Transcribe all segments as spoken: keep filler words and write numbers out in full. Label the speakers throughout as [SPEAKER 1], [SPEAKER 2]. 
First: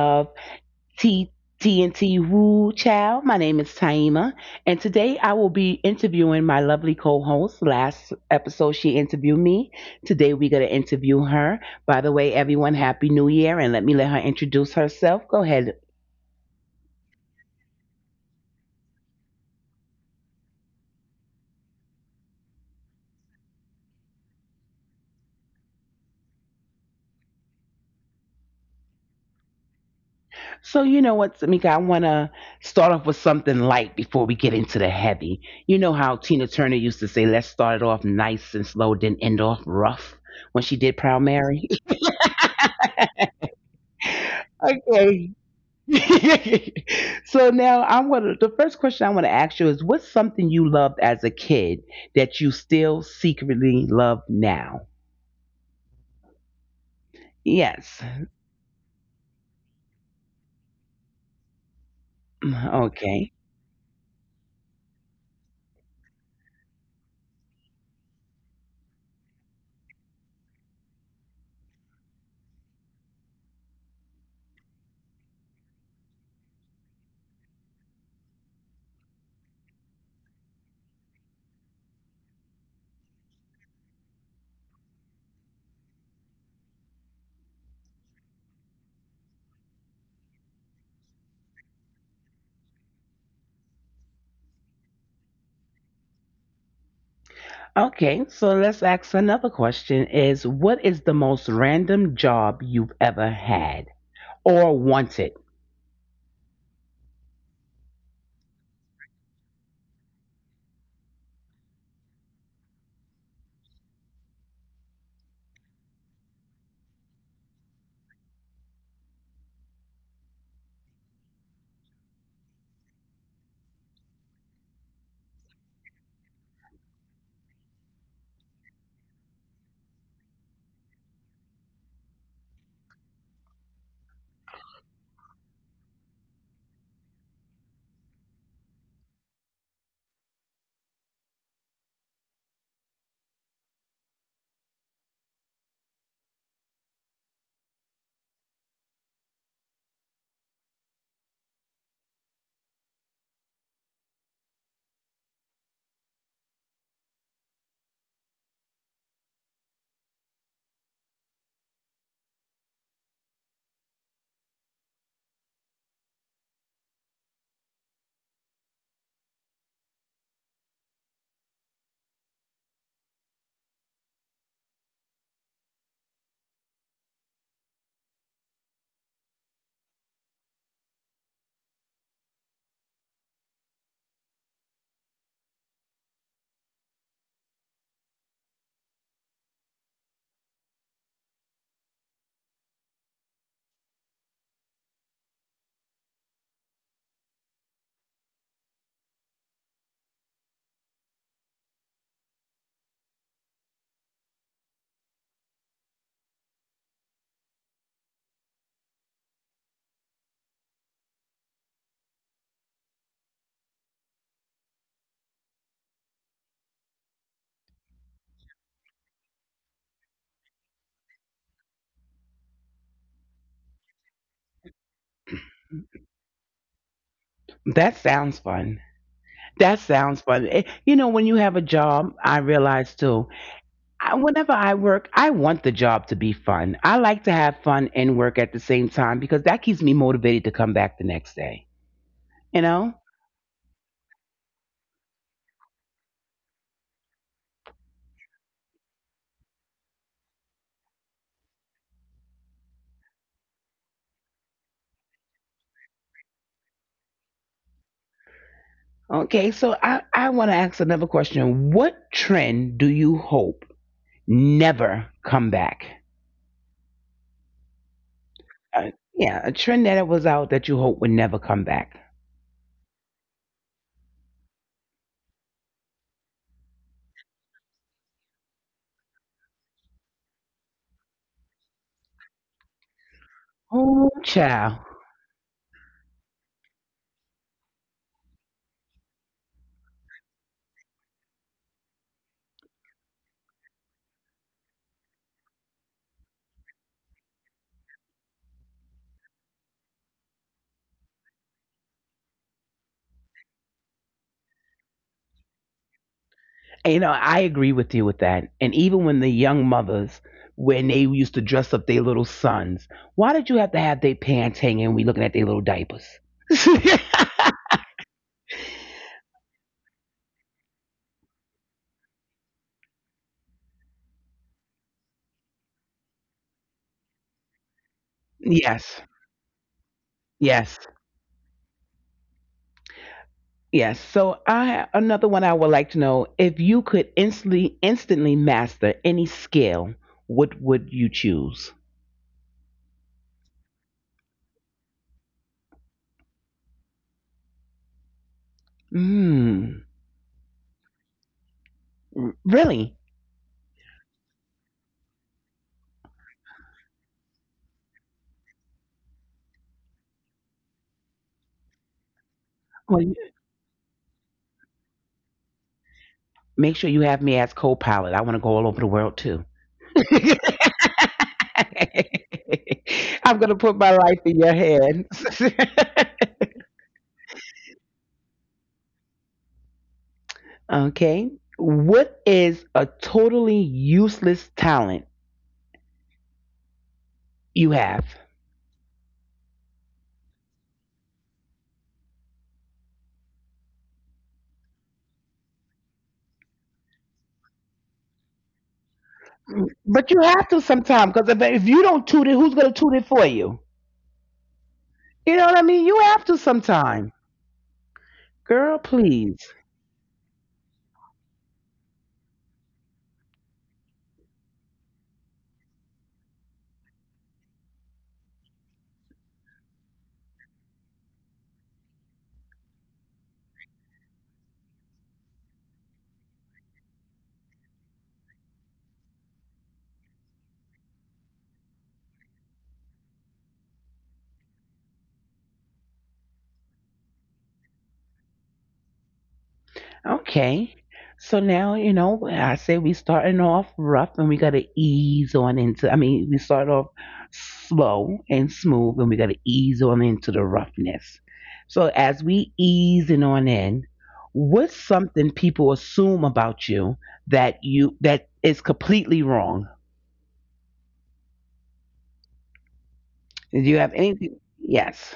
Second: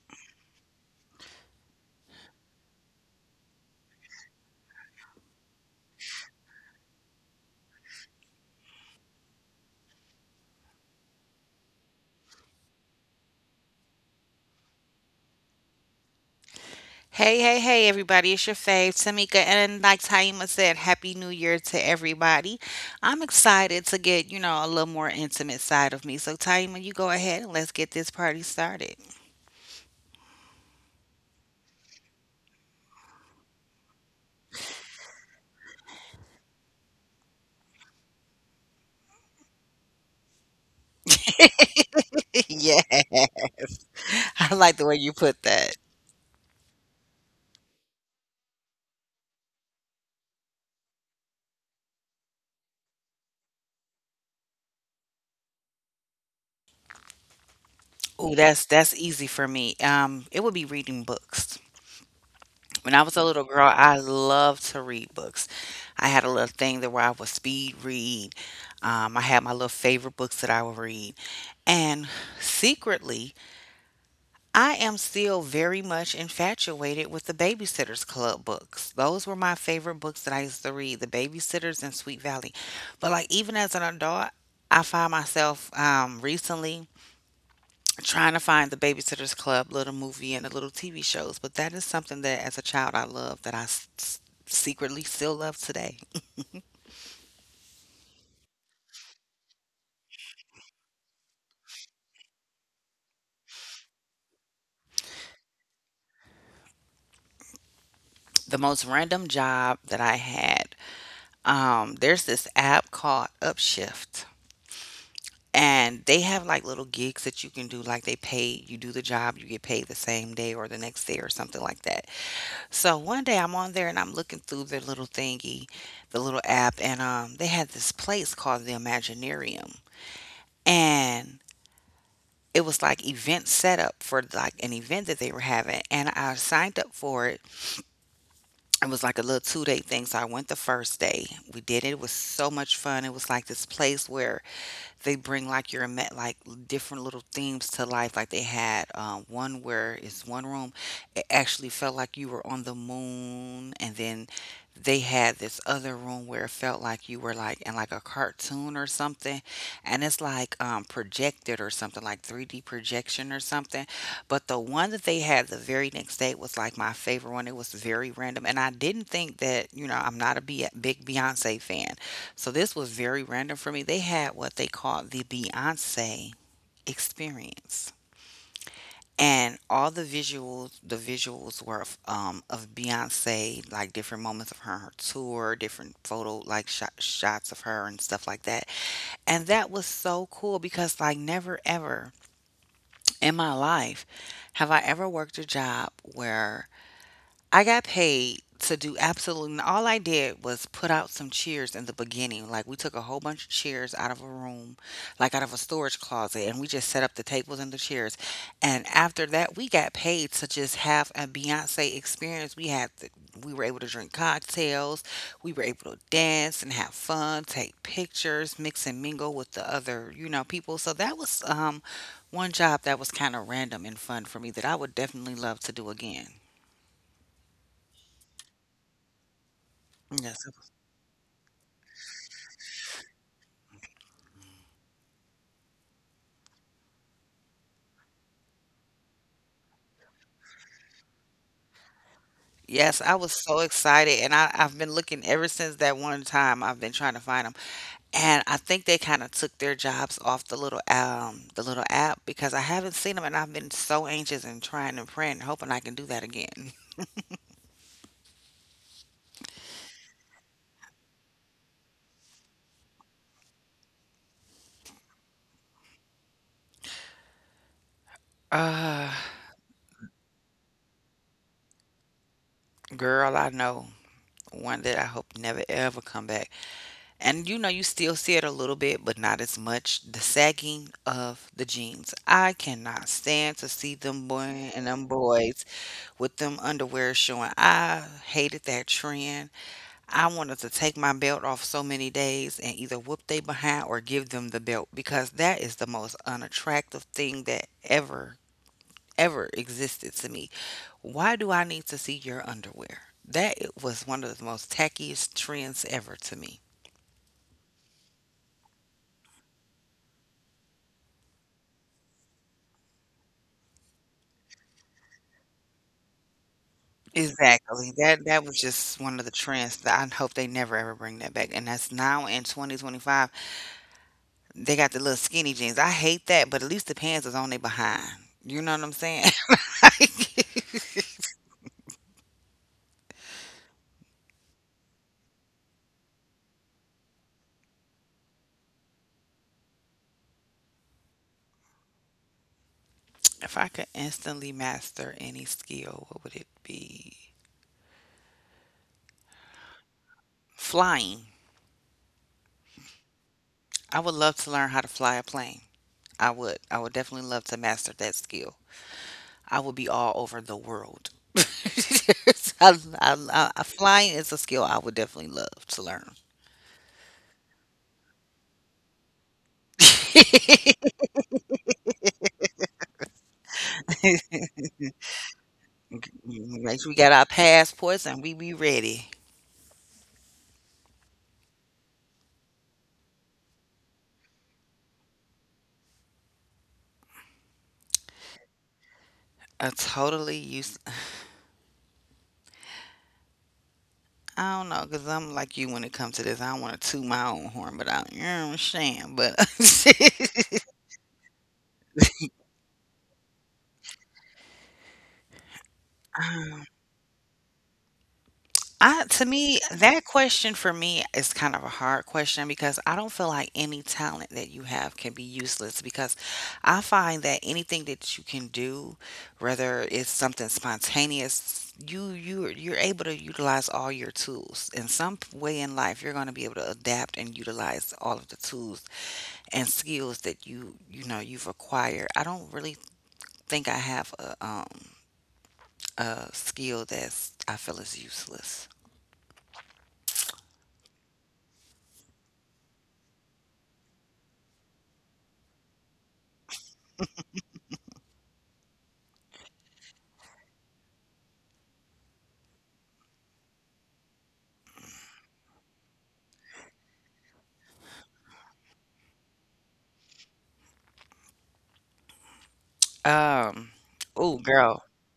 [SPEAKER 1] of T TNT Woo Chow. My name is Taima, and today I will be interviewing my lovely co-host. Last episode she interviewed me. Today we're gonna interview her. By the way, everyone, Happy New Year, and let me let her introduce herself. Go ahead.
[SPEAKER 2] Hey, hey, hey, everybody. It's your fave, Tamika. And like Taima said, Happy New Year to everybody. I'm excited to get, you know, a little more intimate side of me. So, Taima, you go ahead and let's get this party started.
[SPEAKER 1] So you know what, Tamika, I wanna start off with something light before we get into the heavy. You know how Tina Turner used to say, let's start it off nice and slow, then end off rough when she did Proud Mary.
[SPEAKER 2] Yeah, I like the way you put
[SPEAKER 1] Okay.
[SPEAKER 2] that.
[SPEAKER 1] So now I want to, the first question I want to ask you is, what's something you loved as a kid that you still secretly love now? Yes.
[SPEAKER 2] Oh, that's that's easy for me. Um, it would be reading books. When I was a little
[SPEAKER 1] Okay.
[SPEAKER 2] girl, I loved to read books. I had a little thing that where I would speed read. Um, I had my little favorite books that I would read, and secretly, I am still very much infatuated with the Babysitters Club books. Those were my favorite books that I used to read, The Babysitters and Sweet Valley. But like even as an adult, I find myself um, recently trying to find the Babysitters Club little movie and the little T V shows. But that is something that as a child I loved that I s- s- secretly still love today.
[SPEAKER 1] Okay. So let's ask another question. Is what is the most random job you've ever had or wanted?
[SPEAKER 2] The most random job that I had, um, there's this app called Upshift. And they have like little gigs that you can do, like they pay, you do the job, you get paid the same day or the next day or something like that. So one day I'm on there and I'm looking through their little thingy, the little app, and um, they had this place called the Imaginarium. And it was like event setup for like an event that they were having. And I signed up for it. It was like a little two day thing. So I went the first day. We did it. It was so much fun. It was like this place where they bring like your ima- like different little themes to life. Like they had um, one where it's one room, it actually felt like you were on the moon, and then they had this other room where it felt like you were like in like a cartoon or something, and it's like um, projected or something like three D projection or something. But the one that they had the very next day was like my favorite one. It was very random, and I didn't think that you know I'm not a be- big Beyonce fan, so this was very random for me. They had what they called the Beyonce experience. And all the visuals, the visuals were of, um, of Beyonce, like different moments of her, her tour, different photo, like shot, shots of her and stuff like that. And that was so cool because, like, never ever in my life have I ever worked a job where I got paid to do absolutely and all I did was put out some chairs in the beginning. Like we took a whole bunch of chairs out of a room, like out of a storage closet, and we just set up the tables and the chairs. And after that, we got paid to just have a Beyonce experience. We had we were able to drink cocktails, we were able to dance and have fun, take pictures, mix and mingle with the other, you know, people. So that was um one job that was kind of random and fun for me that I would definitely love to do again.
[SPEAKER 1] That sounds fun. That sounds
[SPEAKER 2] Yes.
[SPEAKER 1] fun. Eh, you know, when you have a job, I realize too, I, whenever I work, I want the job to be fun. I like to have fun and work at the same time because that keeps me motivated to come back the next day. You
[SPEAKER 2] Yes, I
[SPEAKER 1] know?
[SPEAKER 2] was so excited, and I, I've been looking ever since that one time. I've been trying to find them, and I think they kind of took their jobs off the little um the little app because I haven't seen them, and I've been so anxious and trying and praying, hoping I can do that again.
[SPEAKER 1] Okay, so I, I want to ask another question. What trend do you hope never come back?
[SPEAKER 2] Uh,
[SPEAKER 1] Uh, yeah, a trend that was out that you hope would never come back.
[SPEAKER 2] girl, I know one that I hope never ever come back. And you know, you still see it a little bit, but not as much. The sagging of the jeans. I cannot stand to see them
[SPEAKER 1] Oh,
[SPEAKER 2] boy and them
[SPEAKER 1] child.
[SPEAKER 2] boys with them underwear showing. I hated that trend. I wanted to take my belt off so many days and either whoop they behind or give them the belt because that is the most unattractive thing that ever ever existed to me. Why do I need to see your underwear? That was one of the most tackiest trends ever to me.
[SPEAKER 1] And, You know, I agree with you with that. And even when the young mothers, when they used to dress up their little sons, why did you have to have their pants hanging and we looking at their little diapers?
[SPEAKER 2] Exactly. That that was just one of the trends that I hope they never ever bring that back. And that's now in twenty twenty-five. They got the little skinny jeans. I hate that, but at least the pants is on their behind. You know what I'm saying?
[SPEAKER 1] Yes,
[SPEAKER 2] If
[SPEAKER 1] yes, yes. So I another one I would like to know, if you could instantly instantly master any skill, what would you choose?
[SPEAKER 2] I could instantly master any skill, what would it be?
[SPEAKER 1] Mm,
[SPEAKER 2] Flying.
[SPEAKER 1] r- Really?
[SPEAKER 2] I would love to learn how to fly a plane. I would. I would definitely love to master that skill. I would be all over the world. I, I,
[SPEAKER 1] Well, you-
[SPEAKER 2] I, flying is a skill I would definitely love to learn.
[SPEAKER 1] make sure you have me as co-pilot. I want to go all over the world too. I'm going to put my life in your hands.
[SPEAKER 2] Make sure we got our passports and we be ready.
[SPEAKER 1] Okay. What is a totally useless talent you have?
[SPEAKER 2] A totally useless. I don't know, cause I'm like you when it comes to this. I don't want to toot my own horn, but I, you know what I'm saying. But
[SPEAKER 1] But you have to sometime because if, if you don't toot it, who's going to toot it for you? You know what I mean? You have to sometime. Girl,
[SPEAKER 2] I, to
[SPEAKER 1] please.
[SPEAKER 2] me, that question for me is kind of a hard question because I don't feel like any talent that you have can be useless. Because I find that anything that you can do, whether it's something spontaneous, you you you're able to utilize all your tools in some way in life. You're going to be able to adapt and utilize all of the tools and skills that you you know you've acquired. I don't really think I have a um a skill that's I feel is useless.
[SPEAKER 1] Okay. So now, you know, I say we starting off rough and we gotta ease on into, I mean, we start off slow and smooth and we gotta ease on into the roughness. So as we easing on in, what's something people assume about you that you that is completely wrong? Do
[SPEAKER 2] Um,
[SPEAKER 1] you have anything?
[SPEAKER 2] oh girl,
[SPEAKER 1] Yes.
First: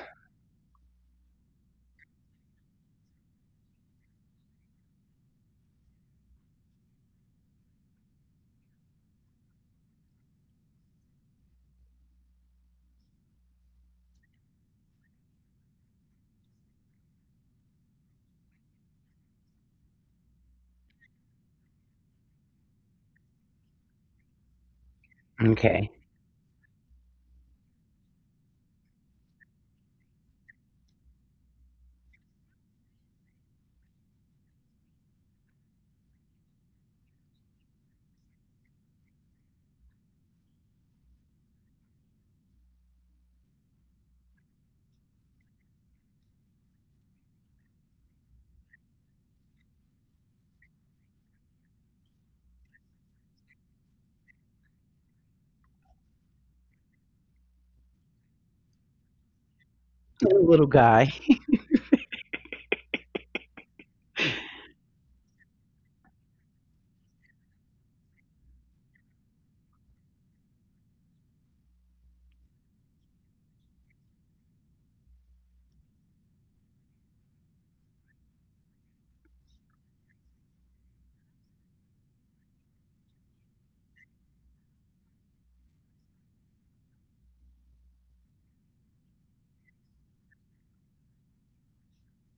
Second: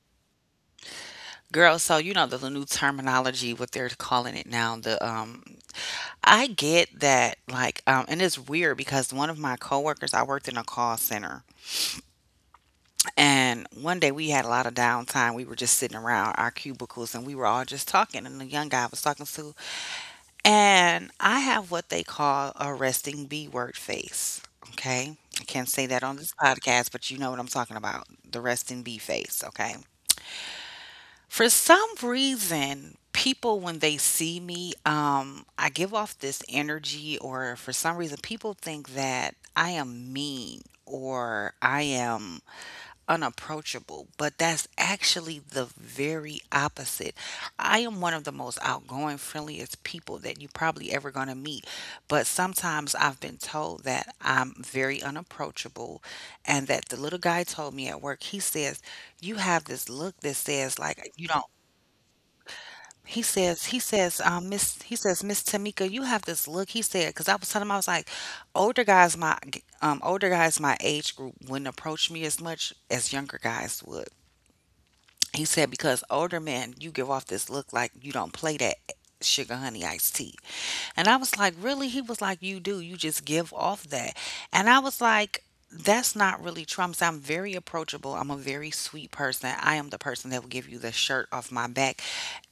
[SPEAKER 2] girl. So you know the, the new terminology, what they're calling it now. The um, I get that like um, and it's weird because one of my coworkers, I worked in a call center, and one day we had a lot of downtime. We were just sitting around our cubicles and we were all just talking, and the young guy was talking to and I have what they call a resting B word face. Okay. I can't say
[SPEAKER 1] Okay.
[SPEAKER 2] that on this podcast, but you know what I'm talking about the resting B face. Okay. For some reason, people, when they see me, um, I give off this energy, or for some reason, people think that I am mean or I am unapproachable, but that's actually the very opposite. I am one of the most outgoing, friendliest people that you probably ever going to meet, but sometimes I've been told that I'm very unapproachable and that the little guy told me at work, he says, "You have this look that says
[SPEAKER 1] Little
[SPEAKER 2] like you
[SPEAKER 1] guy.
[SPEAKER 2] don't he says, he says, um, Miss, he says, Miss Tamika, you have this look. He said, because I was telling him, I was like, older guys, my, um, older guys, my age group wouldn't approach me as much as younger guys would. He said, because older men, you give off this look like you don't play that sugar honey iced tea. And I was like, really? He was like, you do. You just give off that. And I was like, that's not really Trump's. I'm very approachable. I'm a very sweet person. I am the person that will give you the shirt off my back.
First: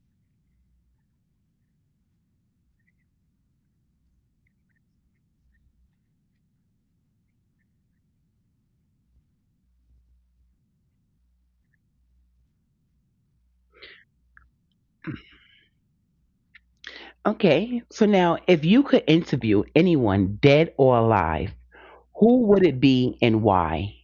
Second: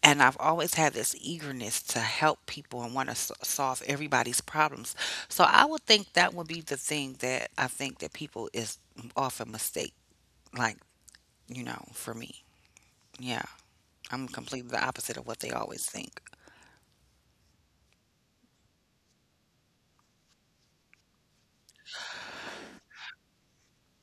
[SPEAKER 2] And I've always had this eagerness to help people and want to s- solve everybody's problems. So I would think that would be the thing that I think that people is often mistake, like, you know, for me. Yeah. I'm completely the opposite of what they always think.
[SPEAKER 1] Okay. So now, if you could interview anyone dead or alive, who would it be and why?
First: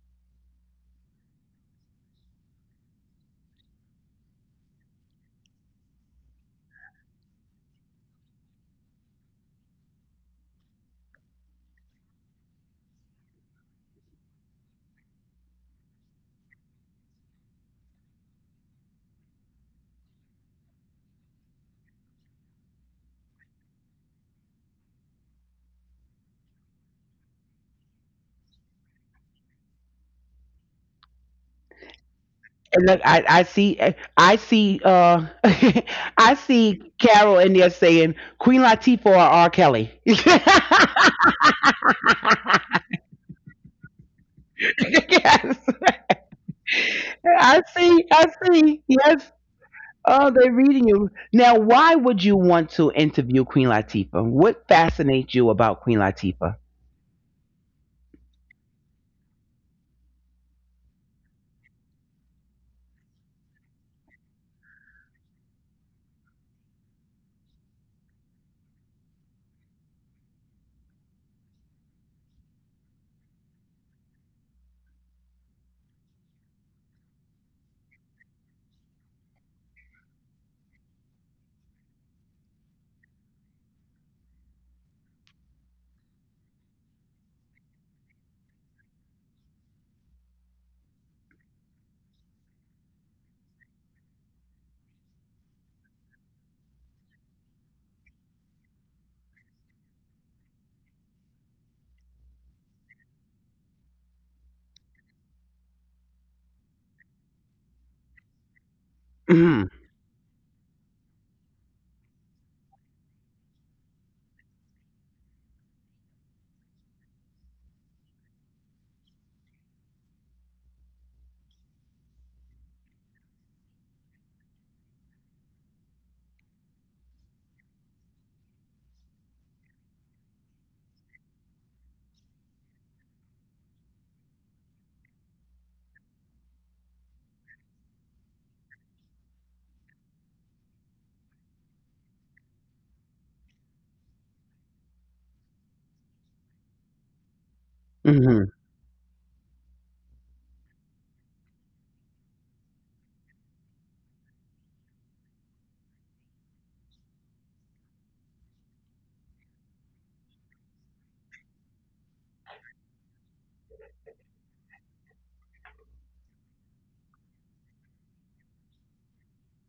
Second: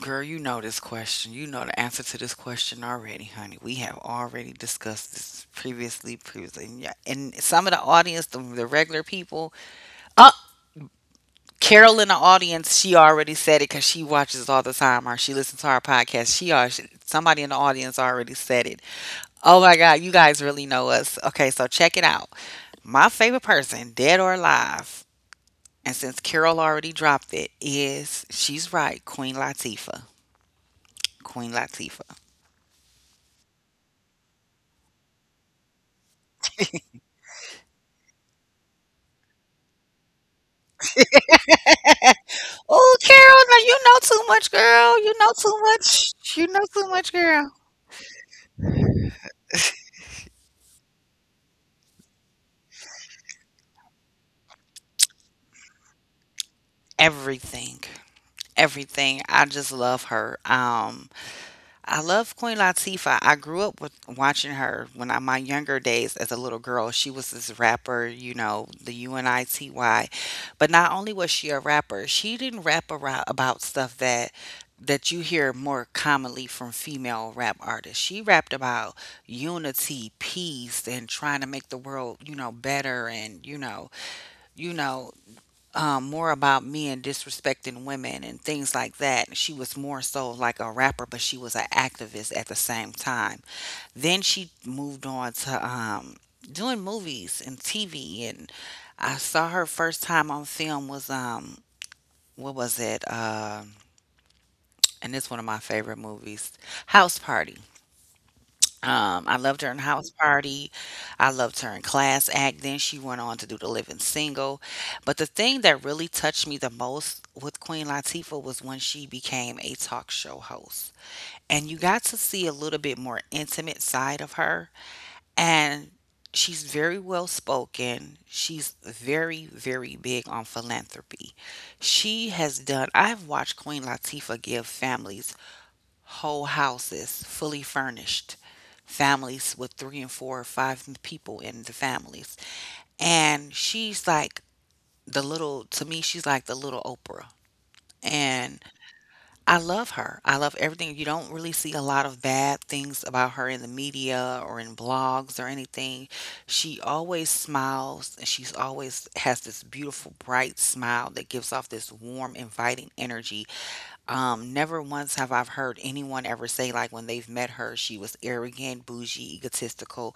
[SPEAKER 2] Girl, you know this question. You know the answer to this question already, honey. We have already discussed this previously, previously. And yeah, and some of the audience, the, the regular people, uh, Carol in the audience, she already said it because she watches all the time or she listens to our podcast. She already, somebody in the audience already said it. Oh my God, you guys really know us. Okay, so check it out. My favorite person, dead or alive, and since Carol already dropped it, is she's right, Queen Latifah. Queen Latifah.
[SPEAKER 1] And look, I, I see, I see, uh, I see Carol in there saying Queen Latifah or R. Kelly. Yes,
[SPEAKER 2] Oh, Carol, now you know too much, girl. You know too much. You know too much, girl.
[SPEAKER 1] I see, I see. Yes, oh, they're reading you now. Why would you want to interview Queen Latifah? What fascinates you about Queen Latifah?
[SPEAKER 2] Everything. Everything. I just love her. Um I love Queen Latifah. I grew up with watching her when I my younger days as a little girl. She was this rapper, you know, the UNITY. But not only was she a rapper, she didn't rap around about stuff that that you hear more commonly from female rap artists. She rapped about unity, peace, and trying to make the world, you know, better and, you know, you know, um, more about men disrespecting women and things like that. She was more so like a rapper, but she was an activist at the same time. Then she moved on to um, doing movies and T V. And I saw her first time on film was um, what was it? Um and it's one of my favorite movies, House Party. Um, I loved her in House
[SPEAKER 1] Mm,
[SPEAKER 2] Party. I loved her in Class Act. Then she went on to do The Living Single. But the thing that really touched me the most with Queen Latifah was when she became a talk show host. And you got to see a little bit more intimate side of her. And she's very well spoken. She's very, very big on philanthropy. She has done, I've watched Queen Latifah give families whole houses, fully furnished, families with three and four or five people in the families. And she's like the little, to me, she's like the little Oprah. And
[SPEAKER 1] hmm.
[SPEAKER 2] I love her. I love everything. You don't really see a lot of bad things about her in the media or in blogs or anything. She always smiles and she's always has this beautiful, bright smile that gives off this warm, inviting energy, um, never once have I've heard anyone ever say, like, when they've met her, she was arrogant, bougie, egotistical,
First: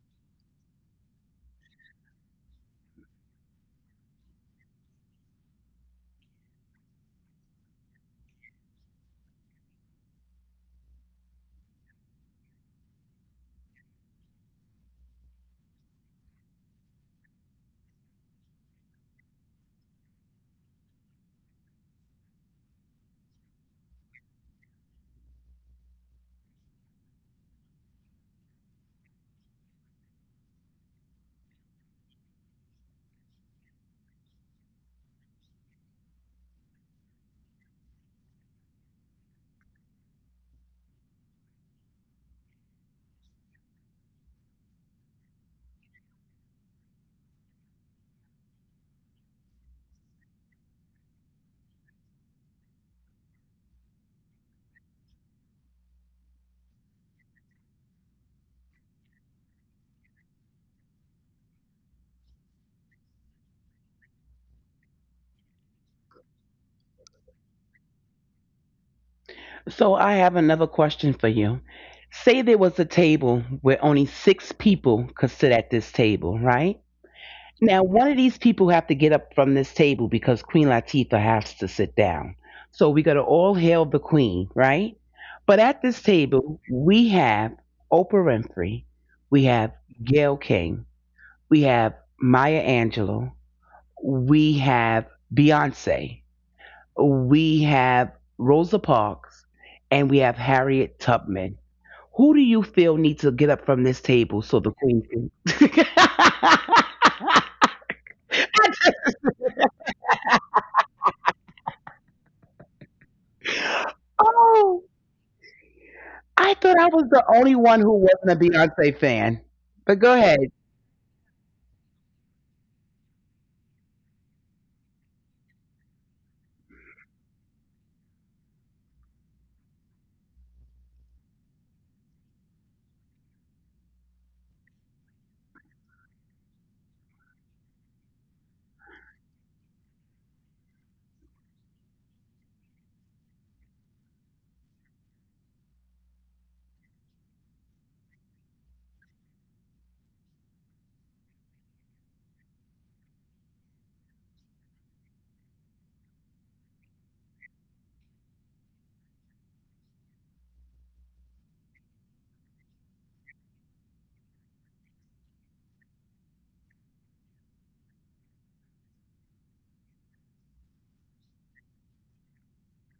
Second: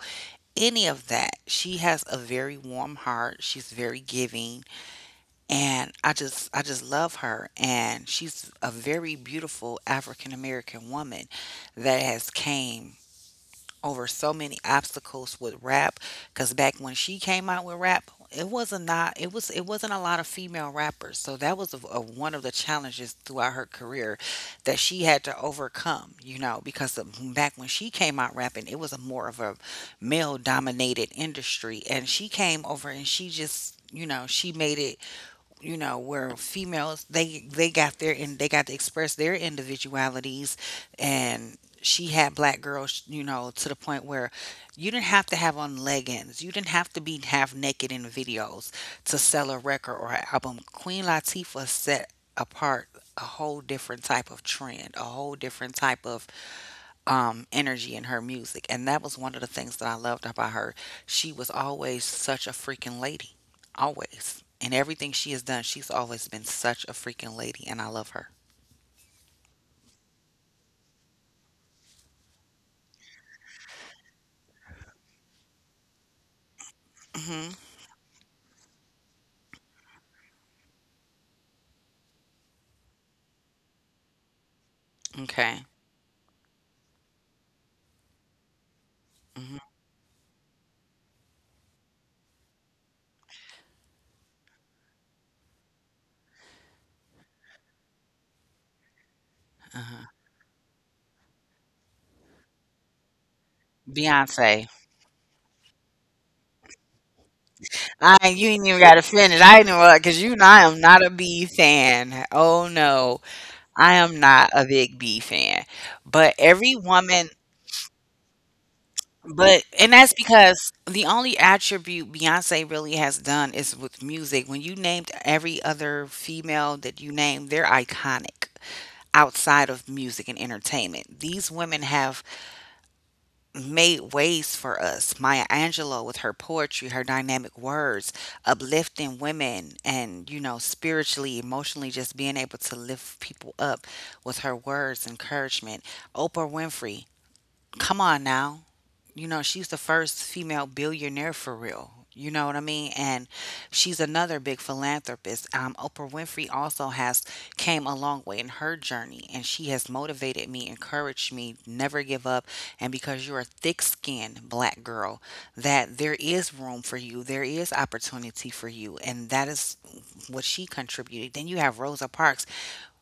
[SPEAKER 2] any of that. She has a very warm heart. She's very giving, and I just I just love her. And she's a very beautiful African American woman that has came over so many obstacles with rap, because back when she came out with rap it wasn't not it was it wasn't a lot of female rappers, so that was a, a- one of the challenges throughout her career that she had to overcome, you know, because the, back when she came out rapping it was a more of a male dominated industry, and she came over and she just, you know, she made it, you know, where females they they got their and they got to express their individualities. And she had black girls, you know, to the point where you didn't have to have on leggings, you didn't have to be half naked in videos to sell a record or an album. Queen Latifah set apart a whole different type of trend, a whole different type of um, energy in her music. And that was one of the things that I loved about her. She was always such a freaking lady. Always. And everything she has done, she's always been such a freaking lady. And I love her.
[SPEAKER 1] So I have another question for you. Say there was a table where only six people could sit at this table, right?
[SPEAKER 2] Hmm.
[SPEAKER 1] Now, one of these people have to get up from this table because Queen Latifah has to sit down. So we got to all hail the Queen, right? But
[SPEAKER 2] Okay.
[SPEAKER 1] at this table, we have Oprah Winfrey, we
[SPEAKER 2] Hmm.
[SPEAKER 1] have Gayle King, we have Maya Angelou, we have Beyonce, we have Rosa Parks,
[SPEAKER 2] Uh-huh.
[SPEAKER 1] and we have Harriet Tubman. Who do you feel needs to get up from this table so
[SPEAKER 2] Beyonce.
[SPEAKER 1] the Queen can?
[SPEAKER 2] I, you ain't even got to finish. I know, because you and I am not a B fan. Oh no, I am not a
[SPEAKER 1] Oh.
[SPEAKER 2] big B fan. But
[SPEAKER 1] I
[SPEAKER 2] every
[SPEAKER 1] thought I was the
[SPEAKER 2] woman,
[SPEAKER 1] only one who wasn't a Beyonce fan.
[SPEAKER 2] but and
[SPEAKER 1] But go
[SPEAKER 2] that's
[SPEAKER 1] ahead.
[SPEAKER 2] because the only attribute Beyonce really has done is with music. When you named every other female that you named, they're iconic outside of music and entertainment. These women have made ways for us. Maya Angelou with her poetry, her dynamic words, uplifting women and, you know, spiritually, emotionally, just being able to lift people up with her words, encouragement. Oprah Winfrey, come on now, you know, she's the first female billionaire, for real. You know what I mean? And she's another big philanthropist. Um, Oprah Winfrey also has came a long way in her journey, and she has motivated me, encouraged me, never give up. And because you're a thick-skinned black girl, that there is room for you, there is opportunity for you, and that is what she contributed. Then you have Rosa Parks.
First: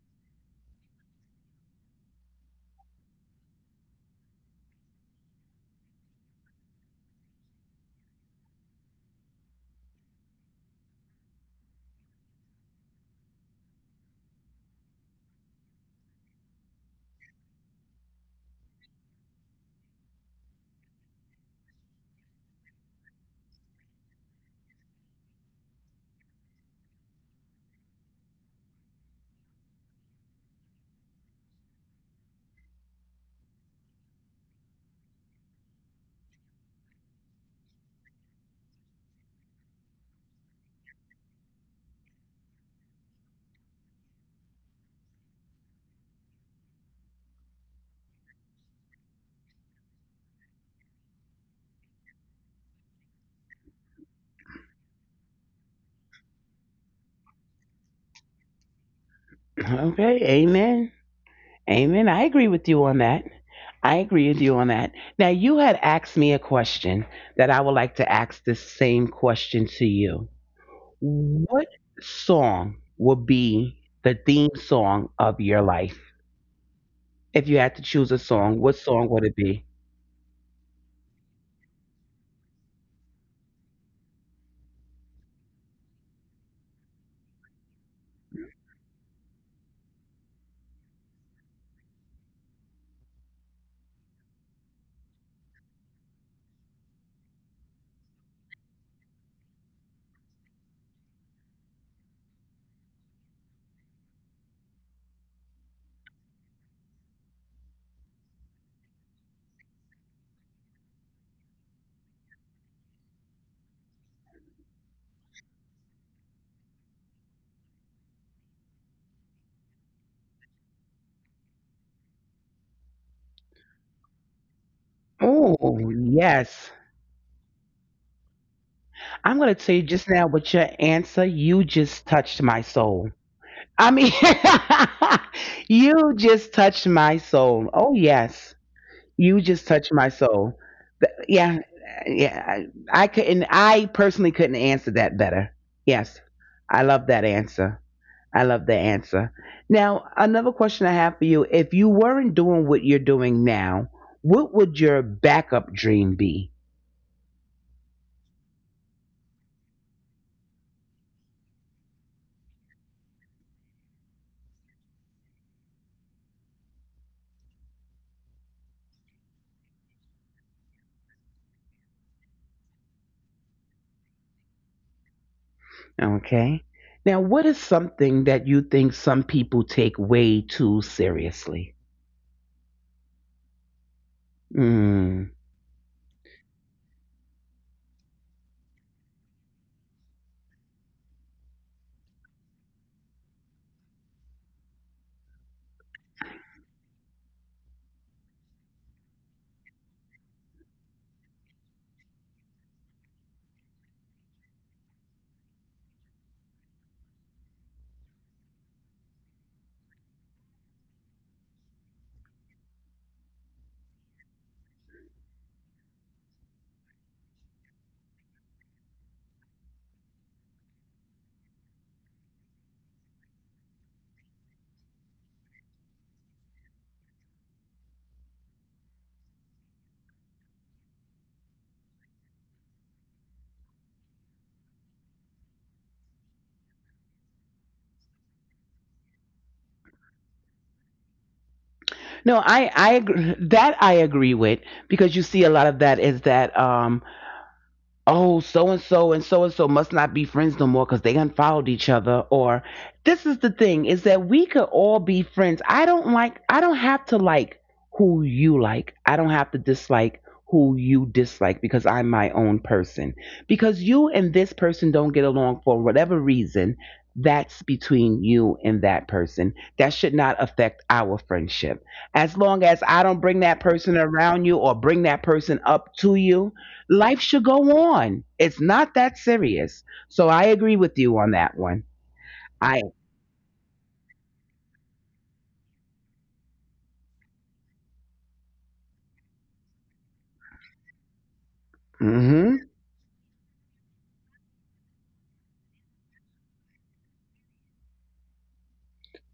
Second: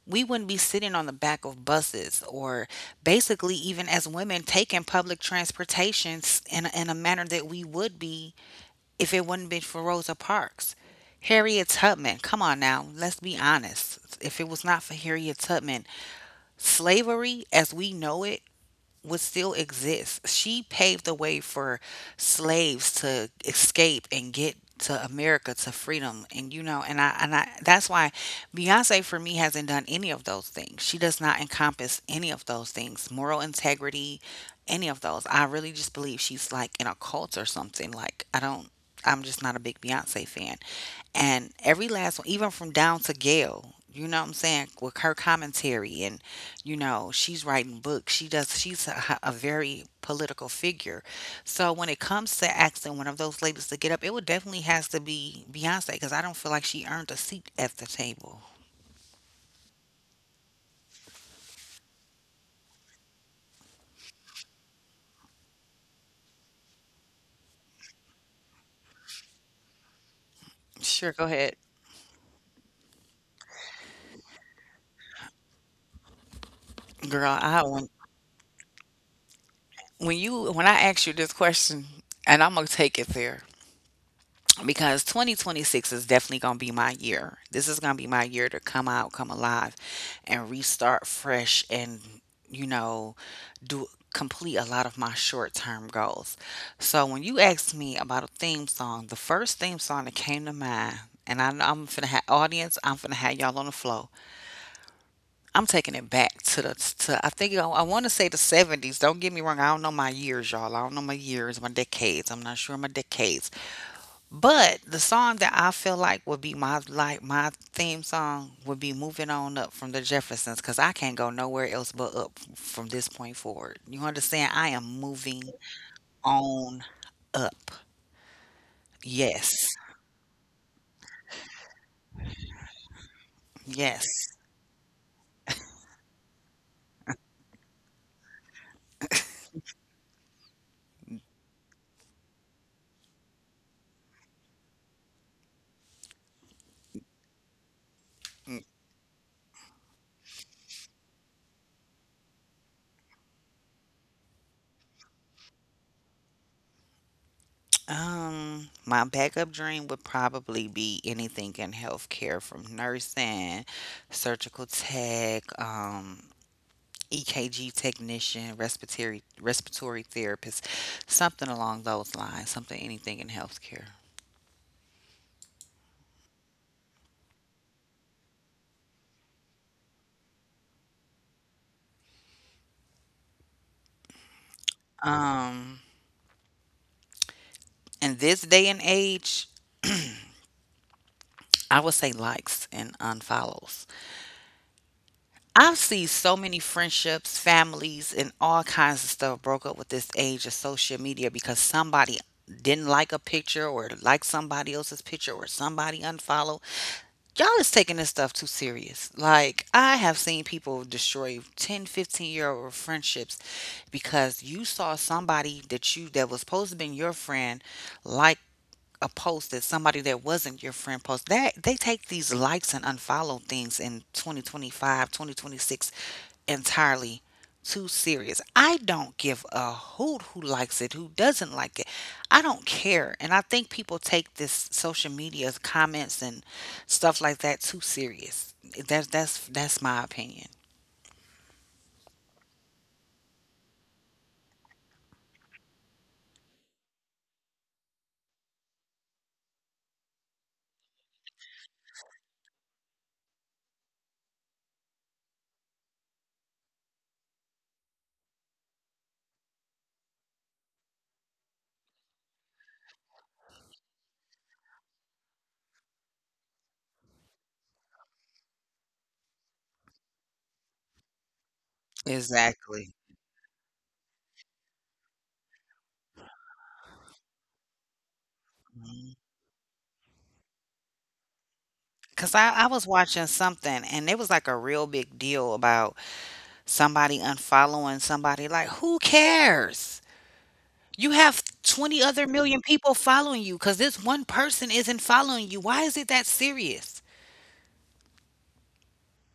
[SPEAKER 2] We wouldn't be sitting on the back of buses or basically even as women taking public transportations in in a manner that we would be if it wouldn't been for Rosa Parks. Harriet Tubman, come on now, let's be honest. If it was not for Harriet Tubman, slavery as we know it would still exist. She paved the way for slaves to escape and get to America to freedom. And, you know, and I and I that's why Beyonce for me hasn't done any of those things. She does not encompass any of those things. Moral integrity, any of those. I really just believe she's like in a cult or something. Like, I don't I'm just not a big Beyonce fan. And every last one, even from down to Gail, you know what I'm saying, with her commentary and, you know, she's writing books. She does she's a, a very political figure. So when it comes to asking one of those ladies to get up, it would definitely has to be Beyonce, because I don't feel like she earned a seat at the table.
[SPEAKER 1] Okay, amen. Amen. I agree with you on that. I agree with you on that. Now, you had asked me a question that I would like to ask this same question to you.
[SPEAKER 2] Sure, go ahead.
[SPEAKER 1] What song would be the theme song of your life?
[SPEAKER 2] Girl,
[SPEAKER 1] If
[SPEAKER 2] I
[SPEAKER 1] you had to
[SPEAKER 2] when
[SPEAKER 1] choose a song, what song would it be?
[SPEAKER 2] when you when I asked you this question, and I'm gonna take it there, because twenty twenty-six is definitely going to be my year. This is going to be my year to come out, come alive, and restart fresh and, you know, do complete a lot of my short term goals. So when you asked me about a theme song, the first theme song that came to mind, and I know I'm finna have audience, I'm finna have y'all on the flow. I'm taking it back to the, to, I think I, I want to say the seventies. Don't get me wrong, I don't know my years, y'all. I don't know my years, my decades. I'm not sure my decades, but the song that I feel like would be my, like, my theme song would be "Moving On Up" from the Jeffersons, because I can't go nowhere else but up from this point forward. You understand? I am moving
[SPEAKER 1] Oh, yes.
[SPEAKER 2] on up.
[SPEAKER 1] I'm going to
[SPEAKER 2] Yes,
[SPEAKER 1] tell you, just now with your answer, you just touched my soul. I
[SPEAKER 2] yes.
[SPEAKER 1] mean, you just touched my soul. Oh yes, you just touched my soul. Th- Yeah, yeah. I, I couldn't. I personally couldn't answer that better. Yes, I love that answer. I love the answer. Now, another question I have for you: if you weren't doing what you're doing now, what would your backup dream be?
[SPEAKER 2] Um, my backup dream would probably be anything in healthcare, from nursing, surgical tech, um, E K G technician, respiratory respiratory therapist, something along those lines, something, anything in healthcare.
[SPEAKER 1] Okay. Now, what is something that you think some people take way too seriously? Hmm.
[SPEAKER 2] Um, in this day and age, I would say likes and unfollows. I've seen so many friendships, families, and all kinds of stuff broke up with this age of social media because somebody didn't like a picture or liked somebody else's picture or somebody unfollowed. Y'all is taking this stuff too serious. Like, I have seen people destroy ten fifteen year old friendships because you saw somebody that, you that was supposed to be your friend, like, a post that somebody that wasn't your friend post. That they take these likes and unfollow things in twenty twenty five twenty twenty six entirely too serious. I don't give a hoot who likes it, who doesn't like it. I don't care. And I think people take this social media's comments and stuff like that too serious. That's that's that's my opinion.
[SPEAKER 1] No, I I agree, that I agree with, because you see a lot of that is that um oh, so and so and so and so must not be friends no more because they unfollowed each other. Or this is the thing, is that we could all be friends. I don't like, I don't have to like who you like, I don't have to dislike who you dislike because I'm my own person. Because you and this person don't get along for whatever reason, that's between you and that person. That should not affect our friendship. As long as
[SPEAKER 2] Exactly,
[SPEAKER 1] I don't bring that person around you or bring that person up to you, life should go on. It's not that serious. So I agree with you on that one.
[SPEAKER 2] because I, I
[SPEAKER 1] I
[SPEAKER 2] was watching something and it was like a real big deal about somebody unfollowing somebody. Like, who cares? You have twenty other
[SPEAKER 1] Mm-hmm.
[SPEAKER 2] million people following you because this one person isn't following you. Why is it that serious?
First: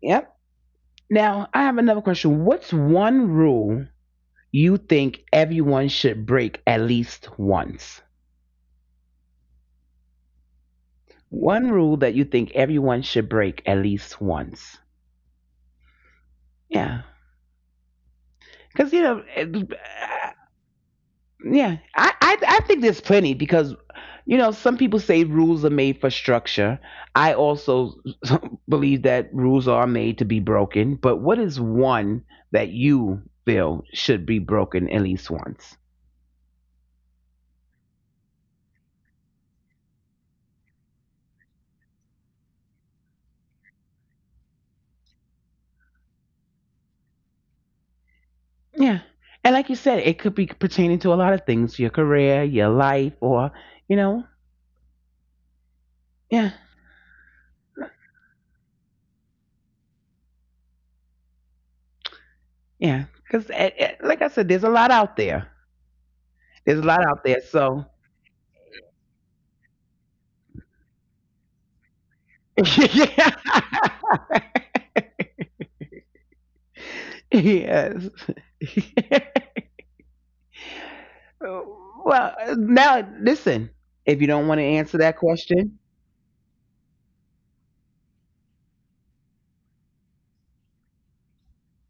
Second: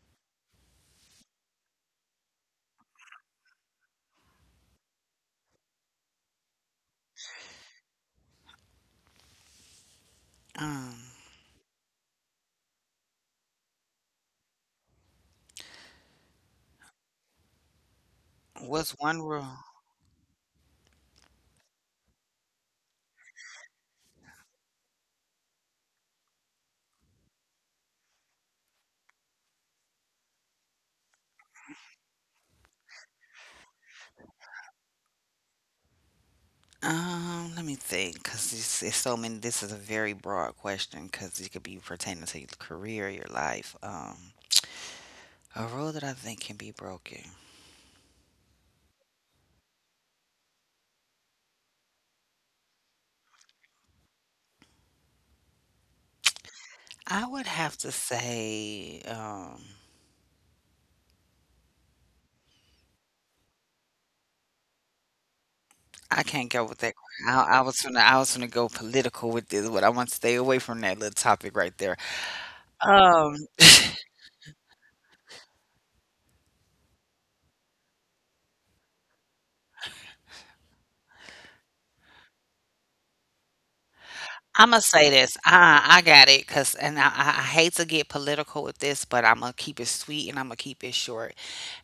[SPEAKER 1] Yep. Now I have another question. What's one rule you think everyone should break at least once?
[SPEAKER 2] Um,
[SPEAKER 1] One rule that you think everyone should break at least once. Yeah. Cause
[SPEAKER 2] what's
[SPEAKER 1] you know,
[SPEAKER 2] one rule?
[SPEAKER 1] it- Yeah, I, I I think there's plenty because you know some people say rules are made for structure. I also believe that rules are made to be broken. But what is one that you feel should be broken at least once?
[SPEAKER 2] Um, let me think, because it's, it's so many. This is a very broad question, because it could be pertaining to your career, your life. Um, a rule that I think can be broken.
[SPEAKER 1] Yeah, and like you said, it could be pertaining to a lot of things: your career, your life, or you know, yeah,
[SPEAKER 2] I would have to say, um,
[SPEAKER 1] yeah. Because like I said, there's a lot out there.
[SPEAKER 2] I can't go
[SPEAKER 1] There's a
[SPEAKER 2] with that.
[SPEAKER 1] lot out there.
[SPEAKER 2] I, I
[SPEAKER 1] So
[SPEAKER 2] was gonna, I was gonna go political with this, but I want to stay away from that little topic right there.
[SPEAKER 1] yeah.
[SPEAKER 2] Um,
[SPEAKER 1] Yes. Well, now listen. If you don't want to
[SPEAKER 2] I'm gonna
[SPEAKER 1] answer
[SPEAKER 2] say
[SPEAKER 1] that
[SPEAKER 2] this.
[SPEAKER 1] question,
[SPEAKER 2] I, I got it, 'cause, and I, I I hate to get political with this, but I'm gonna keep it sweet and I'm gonna keep it short,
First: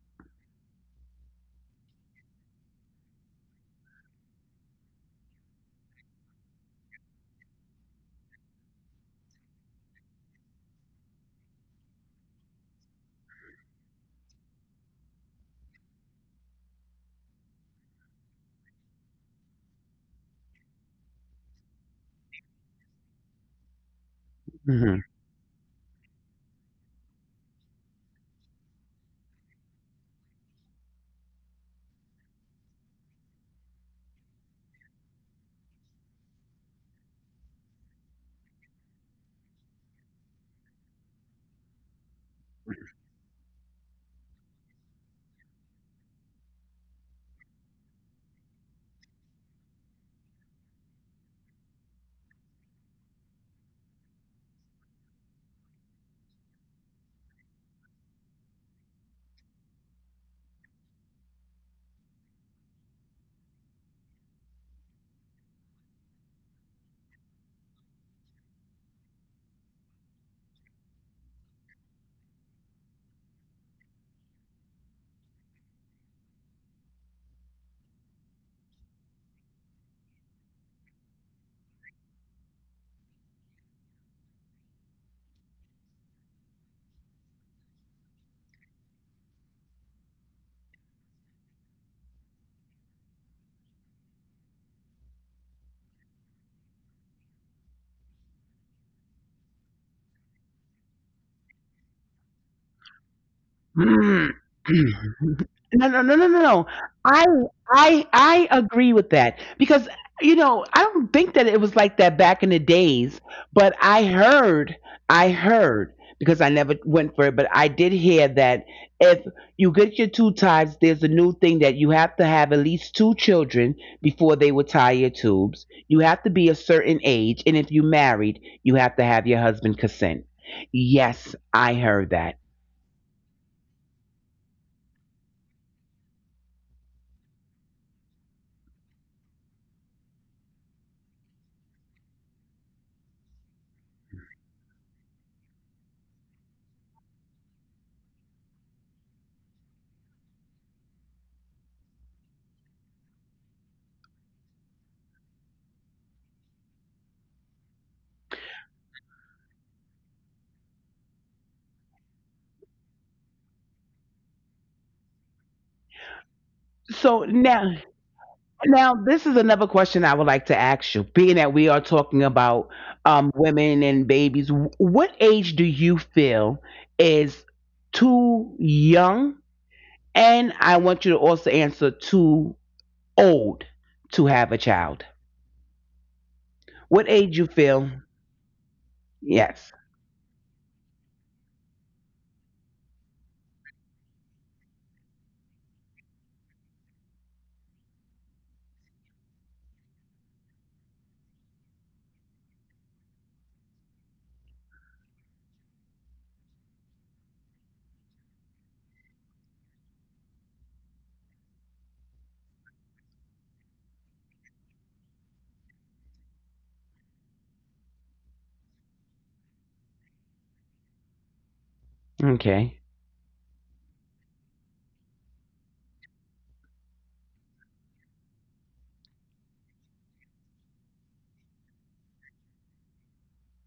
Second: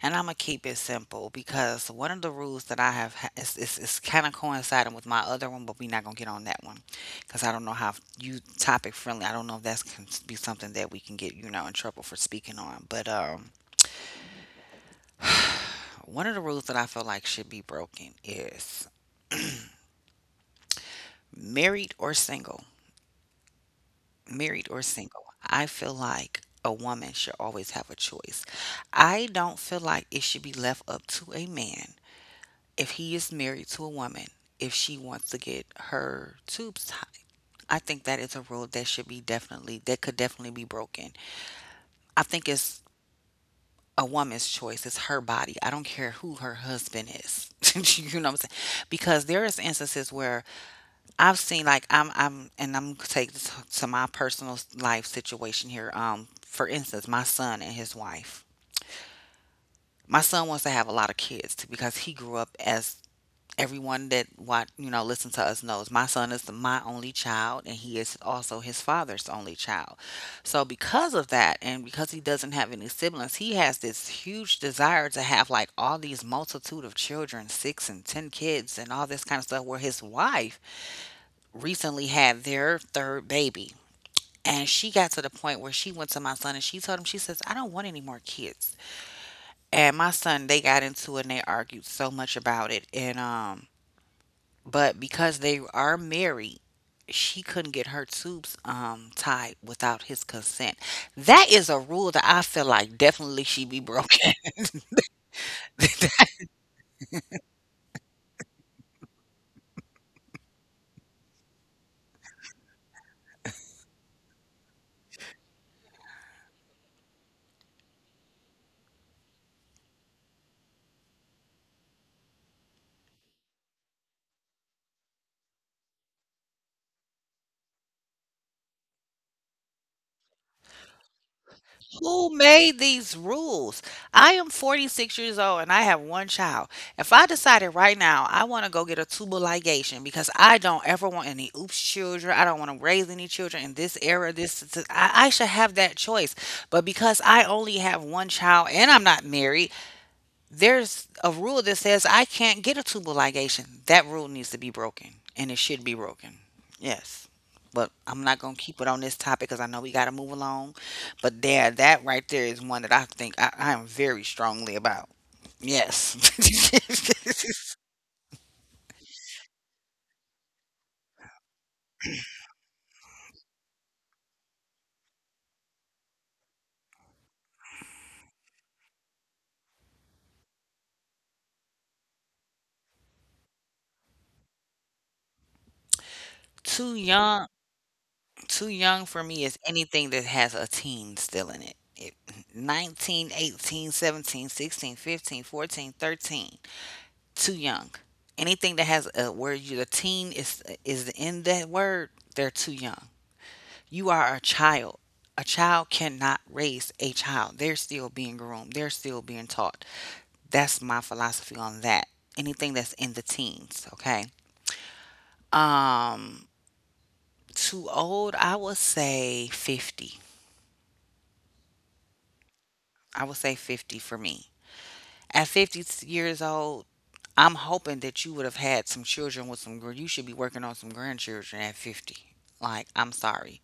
[SPEAKER 2] and I'm gonna keep it simple, because one of the rules that I have ha- is, is, is kind of coinciding with my other one, but we're not gonna get on that one, 'cause I don't know how you topic friendly. I don't know if that's can be something that we can get, you know, in trouble for speaking on, but um. One of the rules that I feel like should be broken is married or single. Married or
[SPEAKER 1] mhm.
[SPEAKER 2] single. I feel like a woman should always have a choice. I don't feel like it should be left up to a man if he is married to a woman if she wants to get her tubes tied. I think that is a rule that should be definitely that could definitely be broken. I think it's a woman's choice. It's her body. I don't care who her husband is. You know what I'm saying? Because there is instances where I've seen, like, I'm I'm and I'm gonna take this to my personal s- life situation here. Um, for instance, my son and his wife. My son wants to have a lot of kids t- because he grew up as, everyone that what, you know, listen to us knows. My son is my only child, and he is also his father's only child. So because of that, and because he doesn't have any siblings, he has this huge desire to have like all these multitude of children, six and ten kids, and all this kind of stuff. Where his wife recently had their third baby. And she got to the point where she went to my son and she told him, she says, I don't want any more kids. And my son, they got into it and they argued so much about it. And, um, but because they are married, she couldn't get her tubes um tied without his consent. That is a rule that I feel like definitely should be broken.
[SPEAKER 1] Mm. No, no, no, no, no, no. I I I agree with that because you know, I don't think that it was like that back in the days, but I heard I heard because I never went for it, but I did hear that if you get your two tubes, there's a new thing that you have to have at least two children before they will tie your tubes. You have to be a certain age, and if you married, you have to have your husband consent. Yes, I heard
[SPEAKER 2] Who
[SPEAKER 1] that.
[SPEAKER 2] made these rules? I am forty-six years old and I have one child. If I decided right now I want to go get a tubal ligation because I don't ever want any oops children, I don't want to raise any children in this era, this, this- I, I should have that choice. But because I only have one child and I'm not married, there's a rule that says I can't get a tubal ligation. That rule needs to be broken, and it should be broken. Yes. But I'm not going to keep it on this topic because I know we got to move along. But there, that right there is one that I think I, I am very strongly about. Yes.
[SPEAKER 1] So now Now, this is another question I would like to ask you. Being that we are talking about um, women and babies, wh- what age do you feel is too young? And I want you to also answer too old to have a child.
[SPEAKER 2] Too
[SPEAKER 1] What age
[SPEAKER 2] young,
[SPEAKER 1] you feel?
[SPEAKER 2] too young for me is
[SPEAKER 1] Yes.
[SPEAKER 2] anything that has a teen still in it. It nineteen, eighteen, seventeen, sixteen, fifteen, fourteen, thirteen. Too young. Anything that has a where you the teen is is in that word, they're too young. You are a child. A child cannot raise a child. They're still being groomed. They're still being taught. That's my philosophy on that. Anything that's in the teens, okay? Um, Too old, I would say fifty.
[SPEAKER 1] Okay.
[SPEAKER 2] I would say fifty for me. At fifty years old, I'm hoping that you would have had some children with some, gr- you should be working on some grandchildren at fifty. Like, I'm sorry.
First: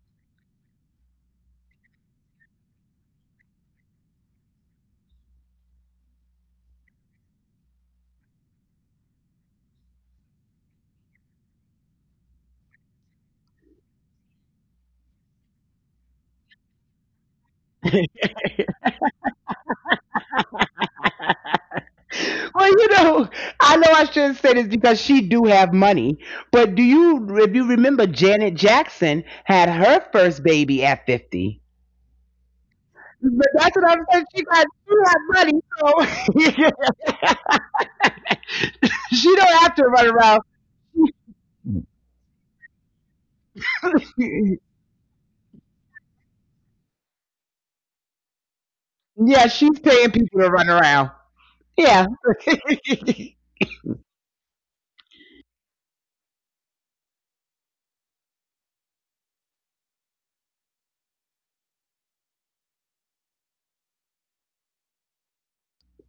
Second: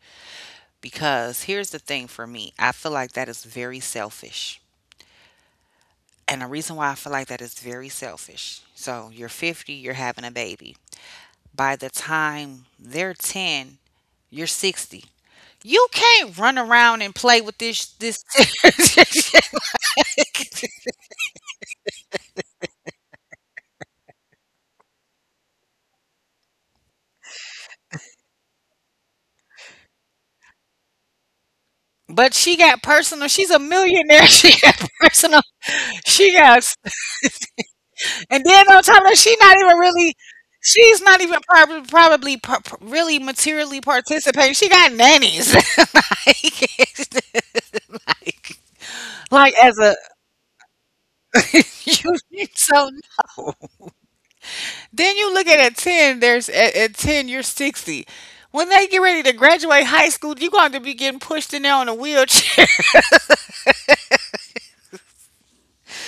[SPEAKER 2] Because here's the thing for me I feel like that is very selfish. And the reason why I feel like that is very selfish. So, you're fifty, you're having a baby. By the time they're ten, you're sixty. You can't run around and play with this this
[SPEAKER 1] Well, you know, I know I shouldn't say this because she do have money, but do you if you remember, Janet Jackson had her first baby at fifty?
[SPEAKER 2] but she got personal. She's a
[SPEAKER 1] But that's what I'm
[SPEAKER 2] millionaire.
[SPEAKER 1] saying. She
[SPEAKER 2] She
[SPEAKER 1] got
[SPEAKER 2] got
[SPEAKER 1] she got
[SPEAKER 2] personal
[SPEAKER 1] money, so
[SPEAKER 2] She got, and then on top of that, she
[SPEAKER 1] she
[SPEAKER 2] not
[SPEAKER 1] don't
[SPEAKER 2] even
[SPEAKER 1] have to
[SPEAKER 2] really,
[SPEAKER 1] run around.
[SPEAKER 2] she's not even prob- probably par- par- really materially participating. She got nannies, like, like like
[SPEAKER 1] Yeah,
[SPEAKER 2] as
[SPEAKER 1] she's
[SPEAKER 2] a
[SPEAKER 1] paying people to run around. Yeah.
[SPEAKER 2] you so no. Then you look at at ten. There's at, at ten, you're sixty. When they get ready to graduate high school, you're going to be getting pushed in there on a wheelchair.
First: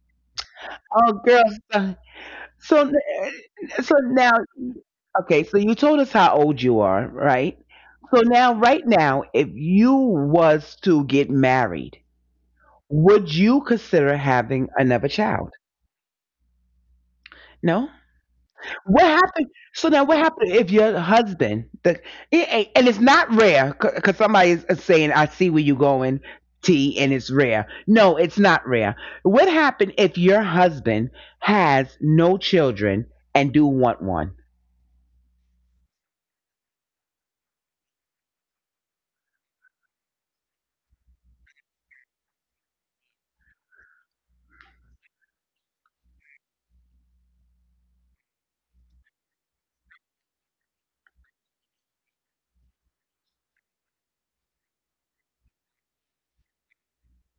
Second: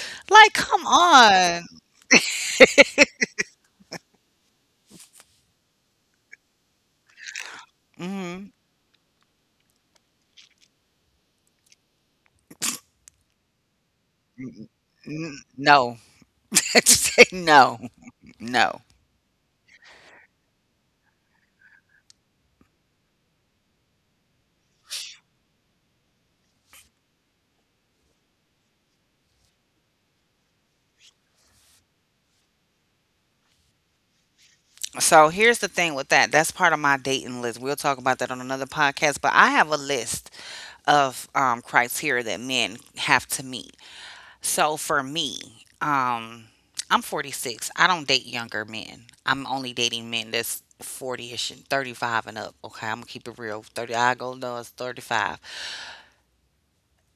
[SPEAKER 2] Like, come
[SPEAKER 1] Oh, girl.
[SPEAKER 2] on.
[SPEAKER 1] So so so now, okay. So you told us how old you are, right? So now,
[SPEAKER 2] Hmm.
[SPEAKER 1] right now, if you was to get married, would you consider having another child?
[SPEAKER 2] No, no,
[SPEAKER 1] No.
[SPEAKER 2] no.
[SPEAKER 1] What happened? So now, what happened if your husband, the, it ain't, and it's not rare, because somebody is is saying, "I see where you going, T," and it's rare. No, it's not rare. What happened if your husband has no children and do want one?
[SPEAKER 2] So here's the thing with that. That's part of my dating list. We'll talk about that on another podcast, but I have a list of um, criteria that men have to meet. So for me, um, I'm forty-six. I don't date younger men. I'm only dating men that's forty-ish and thirty-five and up. Okay, I'm gonna keep it real. thirty, I go no, it's thirty-five.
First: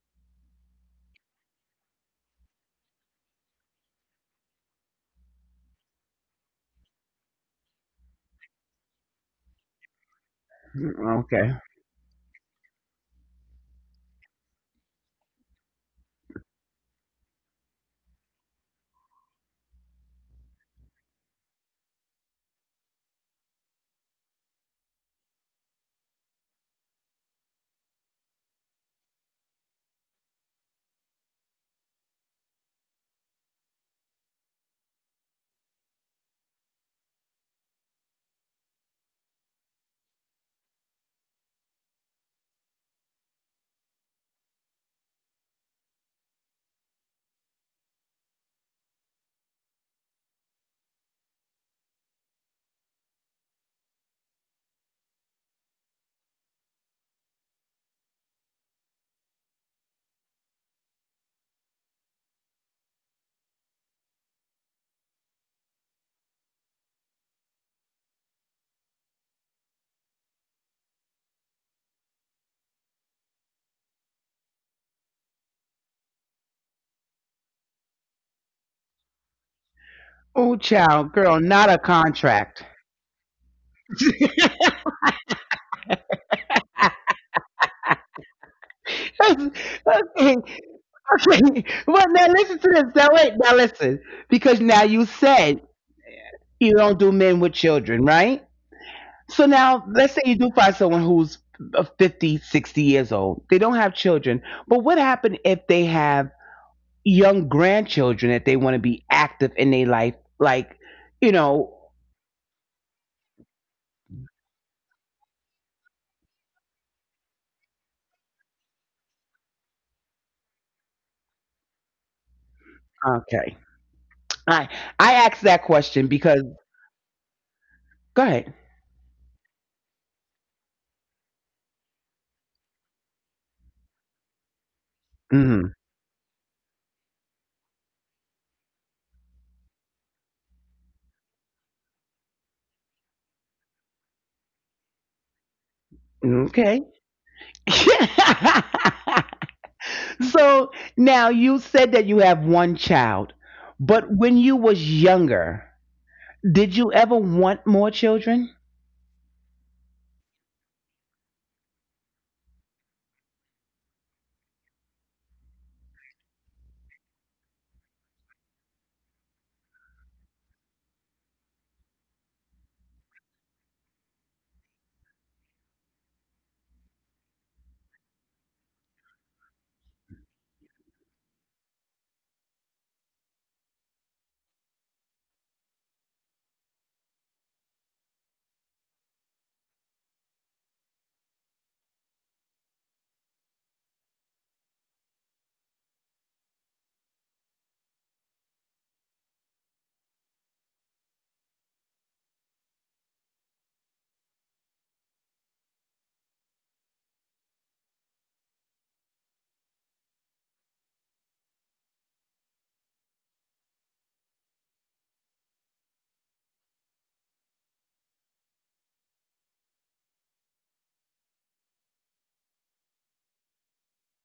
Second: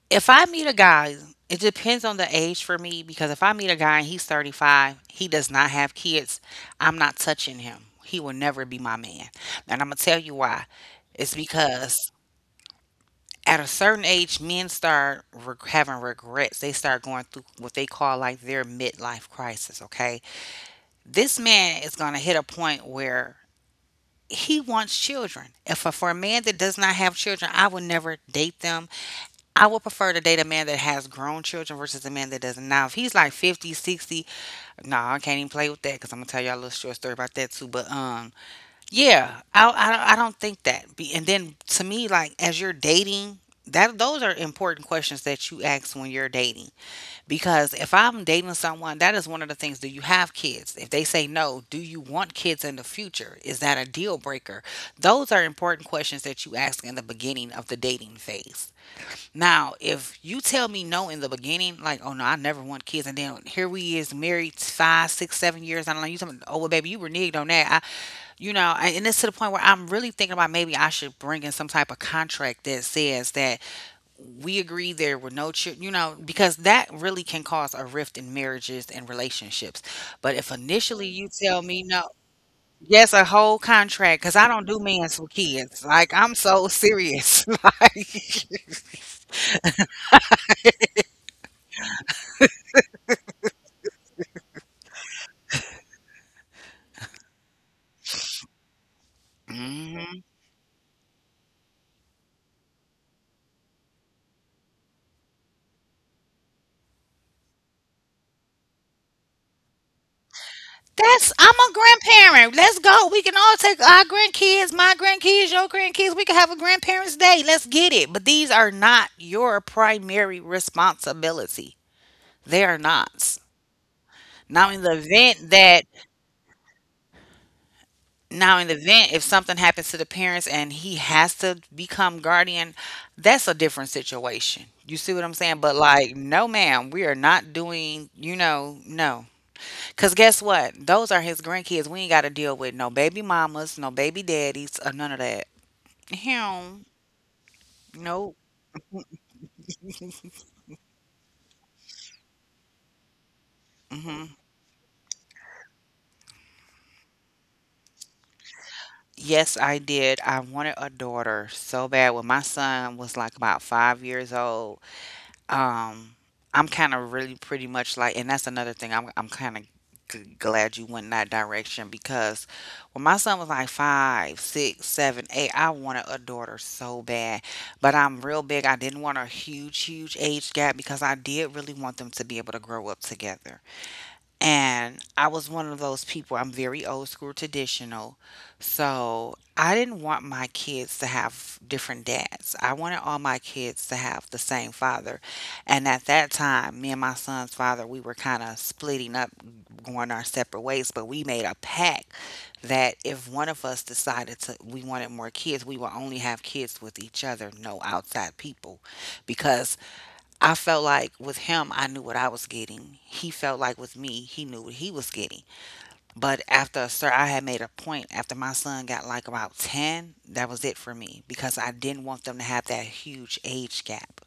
[SPEAKER 2] If I meet a guy, it depends on the age for me because if I meet a guy and he's thirty-five, he does not have kids, I'm not touching him. He will never be my man. And I'm going to tell you why.
[SPEAKER 1] Mm,
[SPEAKER 2] It's
[SPEAKER 1] Okay.
[SPEAKER 2] because at a certain age, men start reg having regrets. They start going through what they call like their midlife crisis, okay? This man is going to hit a point where he wants children. If for for a man that does not have children, I would never date them. I would prefer to date a man that has grown children versus a man that doesn't. Now, if he's like fifty, sixty, 60, nah, I can't even play with that because I'm gonna tell y'all a little short story about that too. But um, yeah, I I, don't- I don't think that. Be, and then to me, like as you're dating, that those are important questions that you ask when you're dating because if I'm dating someone, that is one of the things. Do you have kids? If they say no, do you want kids in the future? Is that a deal breaker? Those are important questions that you ask in the beginning of the dating phase. Now, if you tell me no in the beginning, like, oh no, I never want kids, and then here we is married five, six, seven years. I don't know. You talking? Oh well, baby, you reneged on that. I, you know, I- and it's to the point where I'm really thinking about maybe I should bring in some type of contract that says that we agree there were no children. You know, because that really can cause a rift in marriages and relationships. But
[SPEAKER 1] Oh,
[SPEAKER 2] if
[SPEAKER 1] child,
[SPEAKER 2] initially you
[SPEAKER 1] girl,
[SPEAKER 2] tell
[SPEAKER 1] not a
[SPEAKER 2] me no,
[SPEAKER 1] contract.
[SPEAKER 2] yes, a whole contract, because
[SPEAKER 1] Okay,
[SPEAKER 2] I don't do men's with kids. Like I'm so serious. Like.
[SPEAKER 1] okay. Well, now listen to this. Now wait, now listen, because now you said you don't do men with children, right? So now, let's say you do find someone who's uh, fifty, sixty years old. They don't have children. But what happened if they have young grandchildren that they want to be active in their life? Like, you
[SPEAKER 2] That's I'm a
[SPEAKER 1] know,
[SPEAKER 2] grandparent. Let's go. We can all take our grandkids, my grandkids, your grandkids. We can have a grandparents' day. Let's get it. But these are not your primary responsibility. They are not.
[SPEAKER 1] okay. I
[SPEAKER 2] Now in the
[SPEAKER 1] I asked
[SPEAKER 2] event
[SPEAKER 1] that
[SPEAKER 2] that
[SPEAKER 1] question because go ahead.
[SPEAKER 2] Now in the event if something happens to the parents and he has to become guardian, that's a different situation. You see what I'm saying?
[SPEAKER 1] Mhm.
[SPEAKER 2] But like, no ma'am, we are not doing, you know, no. Cause guess what? Those are his grandkids. We ain't got to deal with no baby mamas, no baby daddies, or none of that.
[SPEAKER 1] Okay.
[SPEAKER 2] Him, nope.
[SPEAKER 1] So now you said that you have one child, but when
[SPEAKER 2] Hmm.
[SPEAKER 1] you was younger, did you ever want more children?
[SPEAKER 2] Yes, I did. I wanted a daughter so bad when my son was like about five years old. Um, I'm kind of really pretty much like, and that's another thing. I'm I'm kind of g- glad you went in that direction because when my son was like five, six, seven, eight, I wanted a daughter so bad, but I'm real big. I didn't want a huge, huge age gap because I did really want them to be able to grow up together. And I was one of those people, I'm very old school traditional. So I didn't want my kids to have different dads. I wanted all my kids to have the same father. And at that time, me and my son's father, we were kind of splitting up, going our separate ways, but we made a pact that if one of us decided to, we wanted more kids, we would only have kids with each other, no outside people. Because I felt like with him, I knew what I was getting. He felt like with me, he knew what he was getting. But after a certain, I had made a point after my son got like about ten, that was it for me because I didn't want them to have that huge age gap.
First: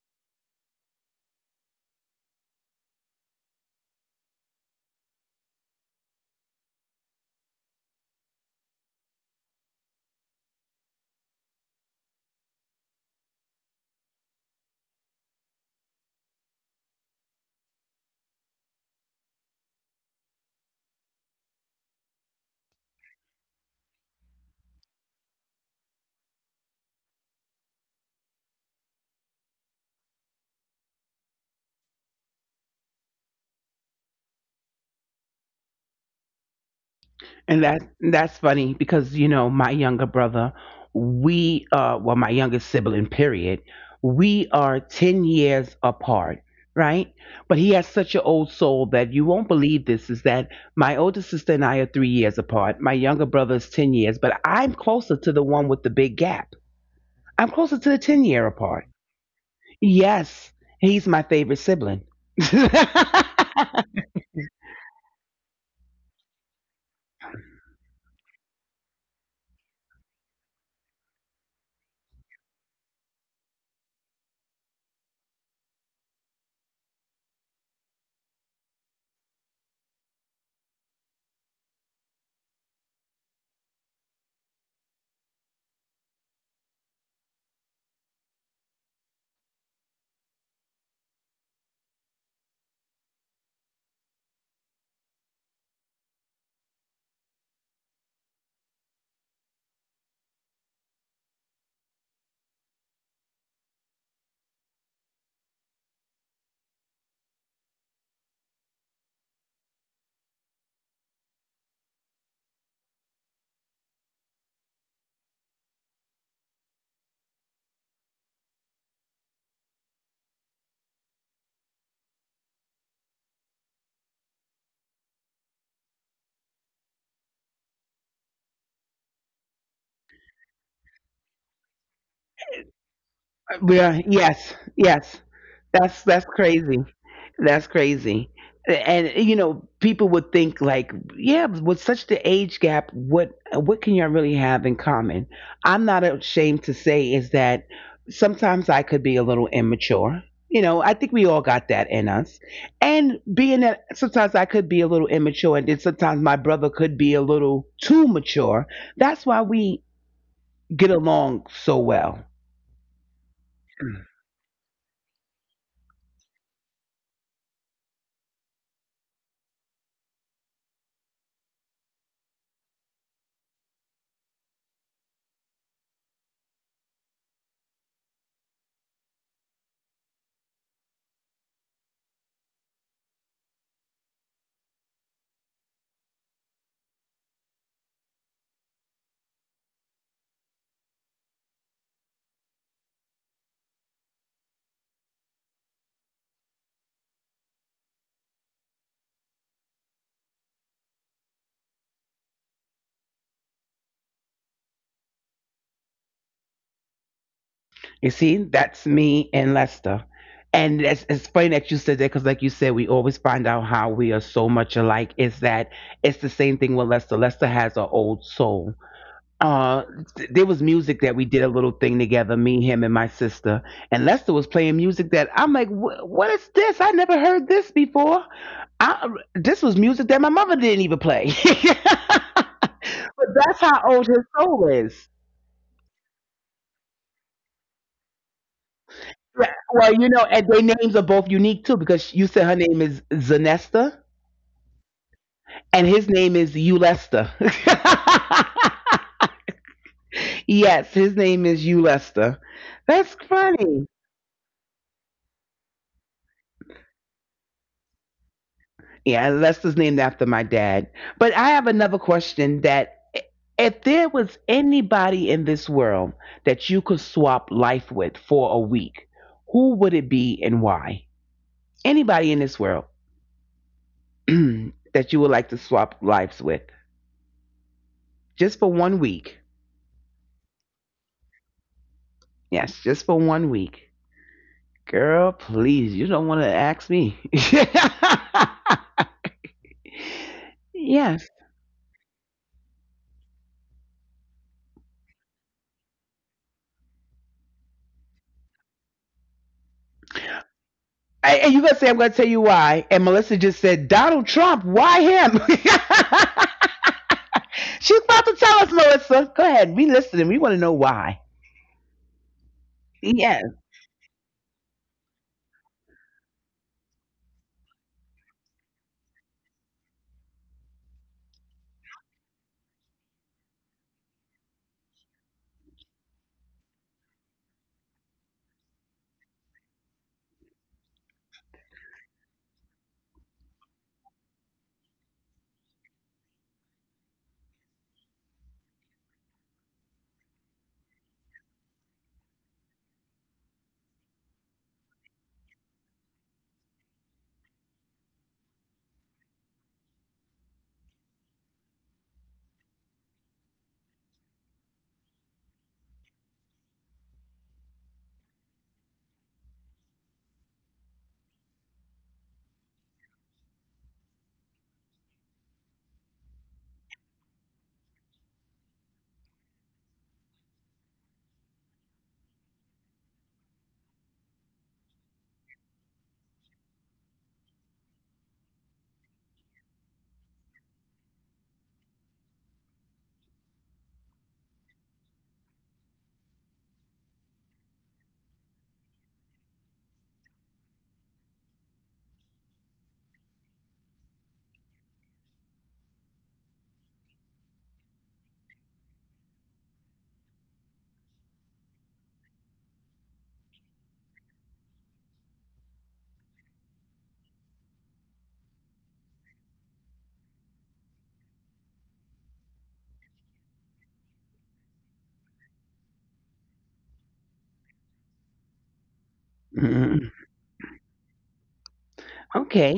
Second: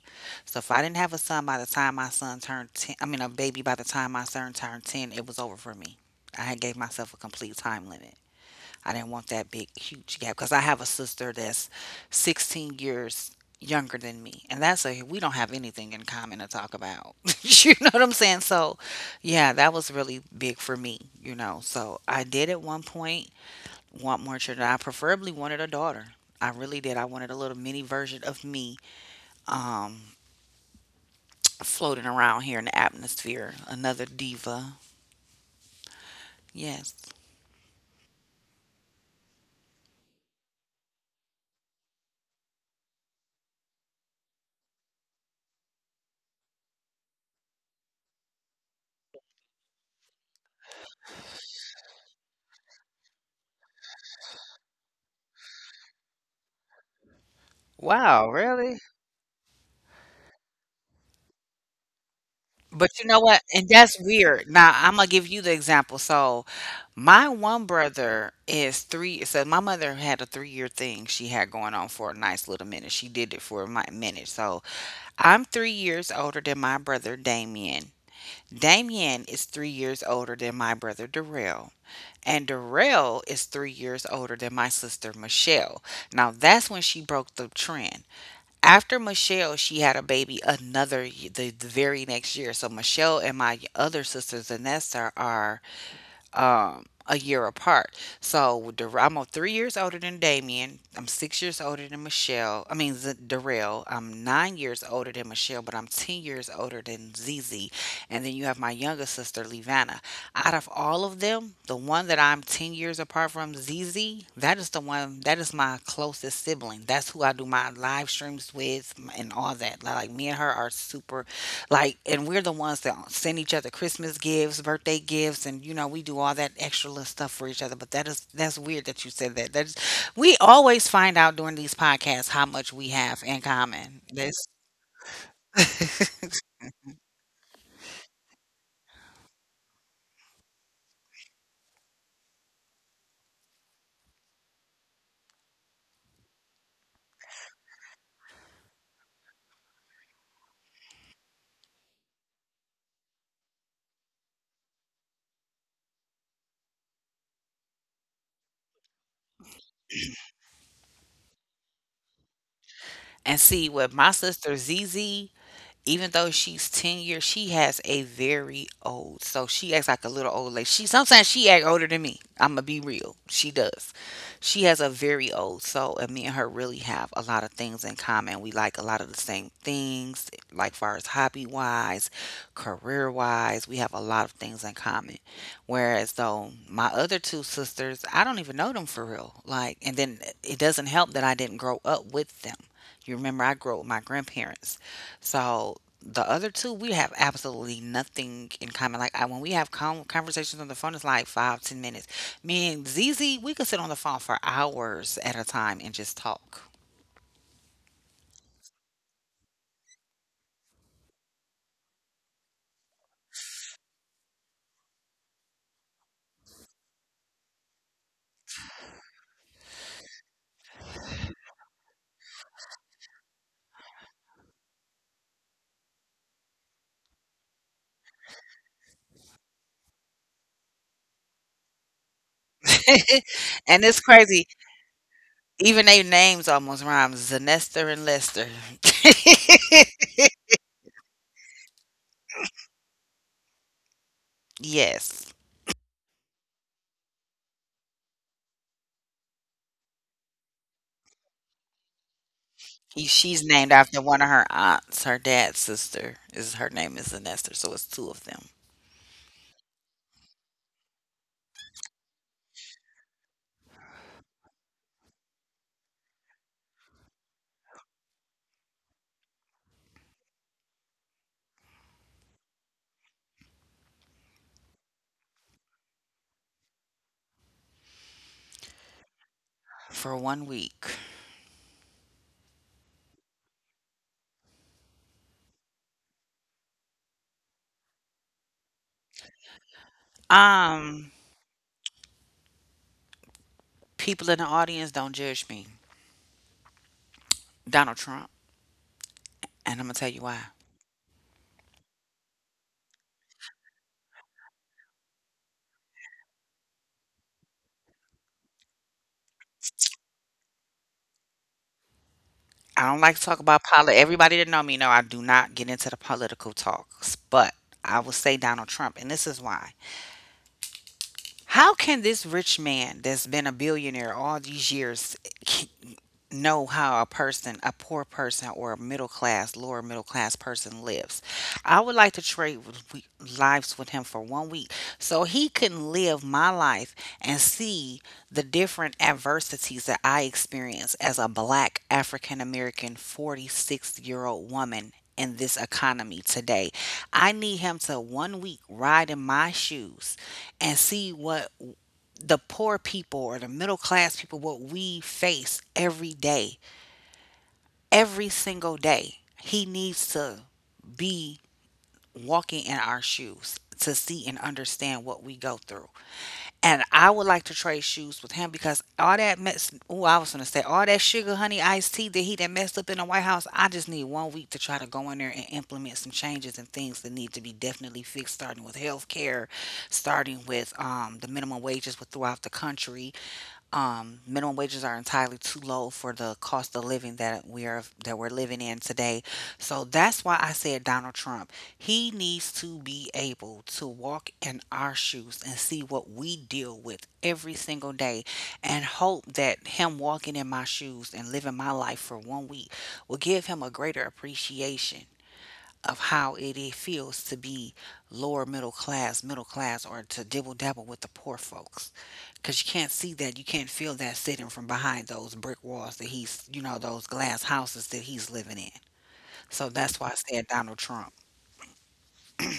[SPEAKER 2] So if I didn't have a son by the time my son turned ten, I mean, a baby by the time my son turned ten, it was over for me. I had gave myself a complete time limit. I didn't want that big, huge gap because I have a sister that's sixteen years younger than me. And that's a, we don't have anything in common to talk about. You know what I'm saying? So, yeah, that was really big for me, you know. So, I did at one point want more children. I preferably wanted a daughter. I really did. I wanted a little mini version of me um, floating around here in the atmosphere, another diva. Yes.
[SPEAKER 1] And that that's funny because you know my younger brother, we uh well, my youngest sibling period, we are ten years apart, right? But he has such an old soul that you won't believe. This is that my older sister and I are three years apart. My younger brother is ten years, but I'm closer to the one with the big gap. I'm closer to the ten year
[SPEAKER 2] Wow,
[SPEAKER 1] apart.
[SPEAKER 2] really?
[SPEAKER 1] Yes, he's my favorite sibling.
[SPEAKER 2] But you know what? And that's weird. Now, I'm gonna give you the example. So, my one brother is three. So, my mother had a three year thing she had going on for a nice little minute. She did it for a mi- minute. So, I'm three years older than my brother Damien. Damien is three years older than my brother Darrell. And Darrell is three years older than my sister Michelle. Now, that's when she broke the trend. After Michelle, she had a baby another y- the, the very next year. So Michelle and my other sisters, Anessa, are um, a year apart. So Dar- I'm a- three years older than Damien. I'm six years older than Michelle. I mean, Z- Darrell. I'm nine years older than Michelle, but I'm ten years older than Zizi. And then you have my younger sister, Levana. Out of all of them, the one that I'm ten years apart from, Zizi, that is the one, that is my closest sibling. That's who I do my live streams with and all that. Like, me and her are super like, and we're the ones that send each other Christmas gifts, birthday gifts, and you know we do all that extra little stuff for each other. But that is that's weird that you said that. That's we always find out during these podcasts how much we have in common.
[SPEAKER 1] Yeah,
[SPEAKER 2] This
[SPEAKER 1] yes, yes. That's that's crazy. That's crazy. And you know, people would think like, yeah, with such the age gap, what what can y'all really have in common? I'm not ashamed to say is that sometimes I could be a little immature. You know, I think we all got that in us. And being that sometimes I could be a little immature and then sometimes my brother could be a little too mature, that's why we get along so well.
[SPEAKER 2] and see with my sister Zz, even though she's ten years, she has a very old. So she acts like a little old lady. She sometimes she act older than me. I'ma be real. She does. She has a very old soul, and me and her really have a lot of things in common. We like a lot of the same things, like far as hobby wise, career wise. We have a lot of things in common. Whereas though my other two sisters, I don't even know them for real. Like, and then it doesn't help that I didn't grow up with them. You remember I grew up with my grandparents. So the other two, we have absolutely nothing in common. Like I, when we have con conversations on the phone, it's like five ten minutes. Me and Z Z, we could sit on the phone for hours at a time and just talk.
[SPEAKER 1] You see, that's me and Lester. And it's, it's funny that you said that because, like you said, we always find out how we are so much alike. Is that it's the same thing with Lester? Lester has an old soul. Uh, th- there was music that we did a little thing together, me, him, and my sister. And Lester was playing music that I'm like, "Wh- what is this? I never heard this before. I, this was music that my mother didn't even play." But that's
[SPEAKER 2] And it's
[SPEAKER 1] how old his
[SPEAKER 2] crazy,
[SPEAKER 1] soul is.
[SPEAKER 2] even their names almost rhyme, Zanester and Lester.
[SPEAKER 1] Right. Well, you know, and their names are both unique too because you said her name is Zanesta
[SPEAKER 2] Yes,
[SPEAKER 1] and his name is Ulesta. Yes, his name is Ulesta.
[SPEAKER 2] he,
[SPEAKER 1] That's
[SPEAKER 2] she's named
[SPEAKER 1] funny.
[SPEAKER 2] after one of her aunts. Her dad's sister is, her name is Zanester, so it's two of them.
[SPEAKER 1] Yeah, Lester's named after my dad. But I have another question that i- If there was anybody in this world that you could swap life with for a week, who would it be and why? Anybody in this world that you would like to swap lives with just for one week?
[SPEAKER 2] For one week.
[SPEAKER 1] Yes, just for one week. Girl, please, you don't want to ask me.
[SPEAKER 2] um
[SPEAKER 1] Yes.
[SPEAKER 2] people in the audience, don't judge me. Donald Trump. And I'm gonna tell you why.
[SPEAKER 1] And and you gonna say, "I'm gonna tell you why?" And Melissa just said Donald Trump. Why him? She's about to tell us, Melissa. Go ahead. We listening. We want to know why.
[SPEAKER 2] I don't like to talk about
[SPEAKER 1] Yes.
[SPEAKER 2] politics. Everybody that know me know I do not get into the political talks, but I will say Donald Trump, and this is why. How can this rich man that's been a billionaire all these years, eh, know how a person, a poor person or a middle class, lower middle class person lives? I would like to trade with we- lives with him for one week, so he can live my life and see the different adversities that I experience as a black African American forty-six year old woman in this economy today. I need him to one week ride in my shoes and see what the poor people or the middle class people, what we face every day, every single day. He needs to be walking in our shoes to see and understand what we go through. And I would like to trade shoes with him, because all that mess, oh, I was gonna say all that sugar honey iced tea that he that messed up in the White House, I just need one week to try to go in there and implement some changes and things that need to be definitely fixed, starting with health care, starting with um, the minimum wages with- throughout the country. um, minimum wages are entirely too low for the cost of living that we are that we're living in today. So that's why I said Donald Trump. He needs to be able to walk in our shoes and see what we deal with every single day, and hope that him walking in my shoes and living my life for one week will give him a greater appreciation of how it, it feels to be lower middle class, middle class, or to dibble dabble with the poor folks. Because you can't see that, you can't feel that sitting from behind those brick walls that he's, you know, those glass houses that he's living in. So
[SPEAKER 1] Mm.
[SPEAKER 2] that's why I said Donald Trump.
[SPEAKER 1] Okay.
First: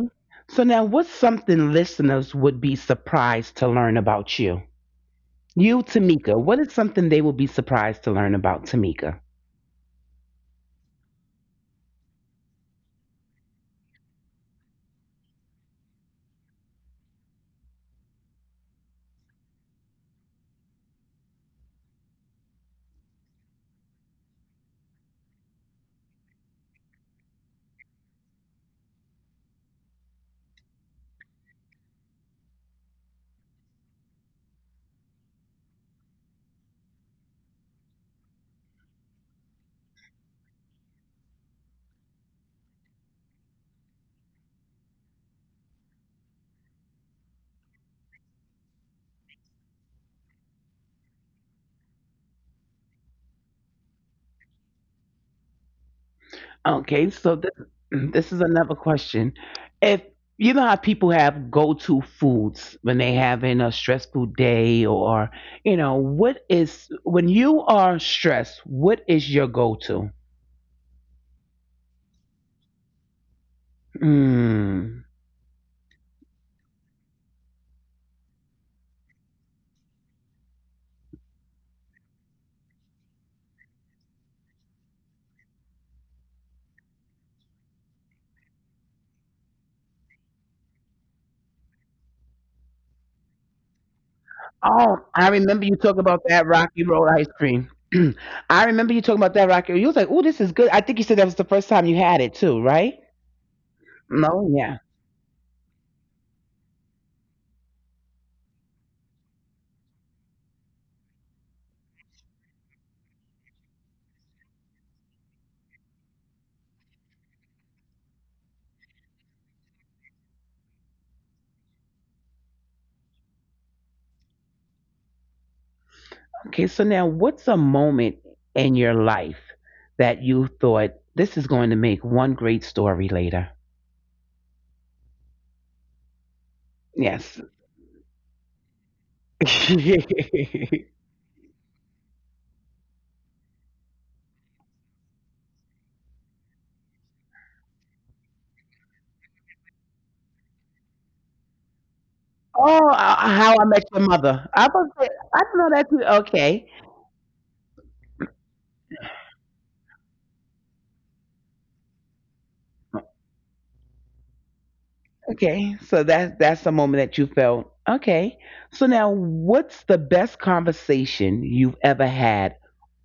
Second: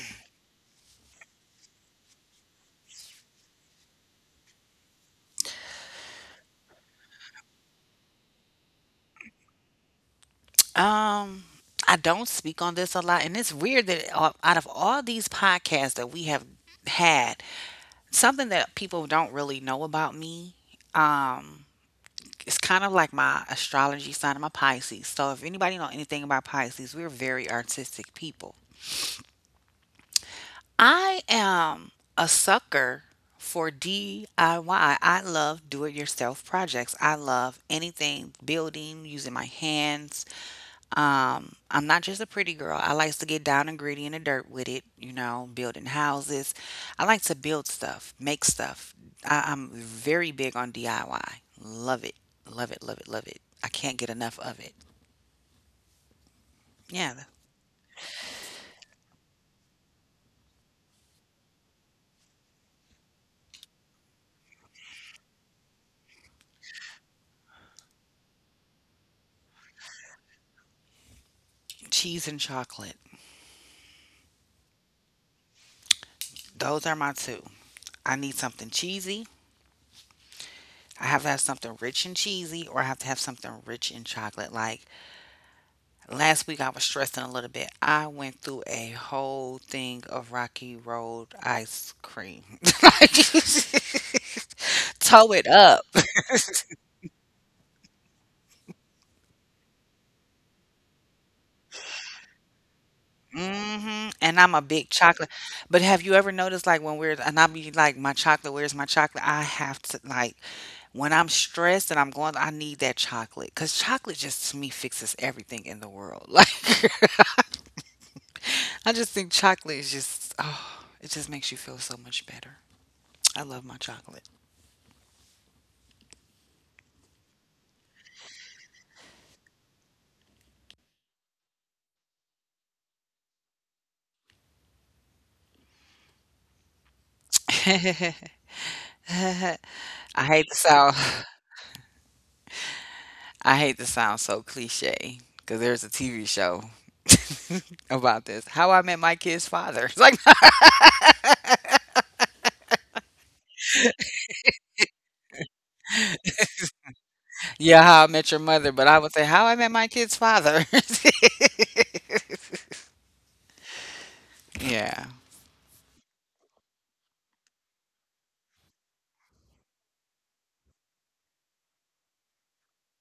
[SPEAKER 1] So now, what's something listeners would be surprised to learn about you? You, Tamika. What is something they will be surprised to learn about Tamika?
[SPEAKER 2] Um, I don't speak on this a lot, and it's weird that uh, out of all these podcasts that we have had, something that people don't really know about me, um, it's kind of like my astrology sign. I'm a Pisces. So if anybody know anything about Pisces, we're very artistic people. I am a sucker for D I Y. I Y. I love do it yourself projects. I love anything building, using my hands. Um, I'm not just a pretty girl. I like to get down and gritty in the dirt with it, you know, building houses. I like to build stuff, make stuff. I, I'm very big on D I Y. Love it. Love it, love it, love it. I can't get enough of it.
[SPEAKER 1] Okay, so this
[SPEAKER 2] Yeah,
[SPEAKER 1] this is another question. If you know how people have go-to foods when they having a stressful day or you know, what is when you are stressed, what is your go-to?
[SPEAKER 2] cheese and chocolate.
[SPEAKER 1] Mm.
[SPEAKER 2] Those are my two. I need something cheesy. I have to have something rich and cheesy, or I have to have something rich in chocolate. Like last week, I was stressing a little bit. I went through a whole thing of Rocky Road ice cream. Like,
[SPEAKER 1] Oh, I remember you
[SPEAKER 2] toe it
[SPEAKER 1] talking about
[SPEAKER 2] up.
[SPEAKER 1] that Rocky Road ice cream. I remember you talking about that Rocky. You was like, "Oh, this is good." I think you said that was the first time you had it too, right?
[SPEAKER 2] Mhm, and I'm a big
[SPEAKER 1] No.
[SPEAKER 2] chocolate, but have you ever noticed, like, when we're, and I'll be like, "My chocolate, where's my chocolate?" I have to, like, when I'm stressed and I'm going, I need that chocolate. Cause chocolate just, to me, fixes everything in the world, like, I just think chocolate is just, oh, it just makes you feel so much better. I love my chocolate.
[SPEAKER 1] Okay, so now what's a moment in your life that you thought this is going to make one great story later? Yes.
[SPEAKER 2] I hate to
[SPEAKER 1] Oh,
[SPEAKER 2] sound, I hate to sound so cliche. Cause there's a T V show about this, How I Met My Kid's Father. It's like,
[SPEAKER 1] uh, how I met your mother. I was I don't know that too. Okay.
[SPEAKER 2] yeah, How I Met Your Mother, but I would say How I Met My Kid's Father. Yeah.
[SPEAKER 1] Okay. So that's that's the moment that you felt okay. So now, what's the best conversation you've ever had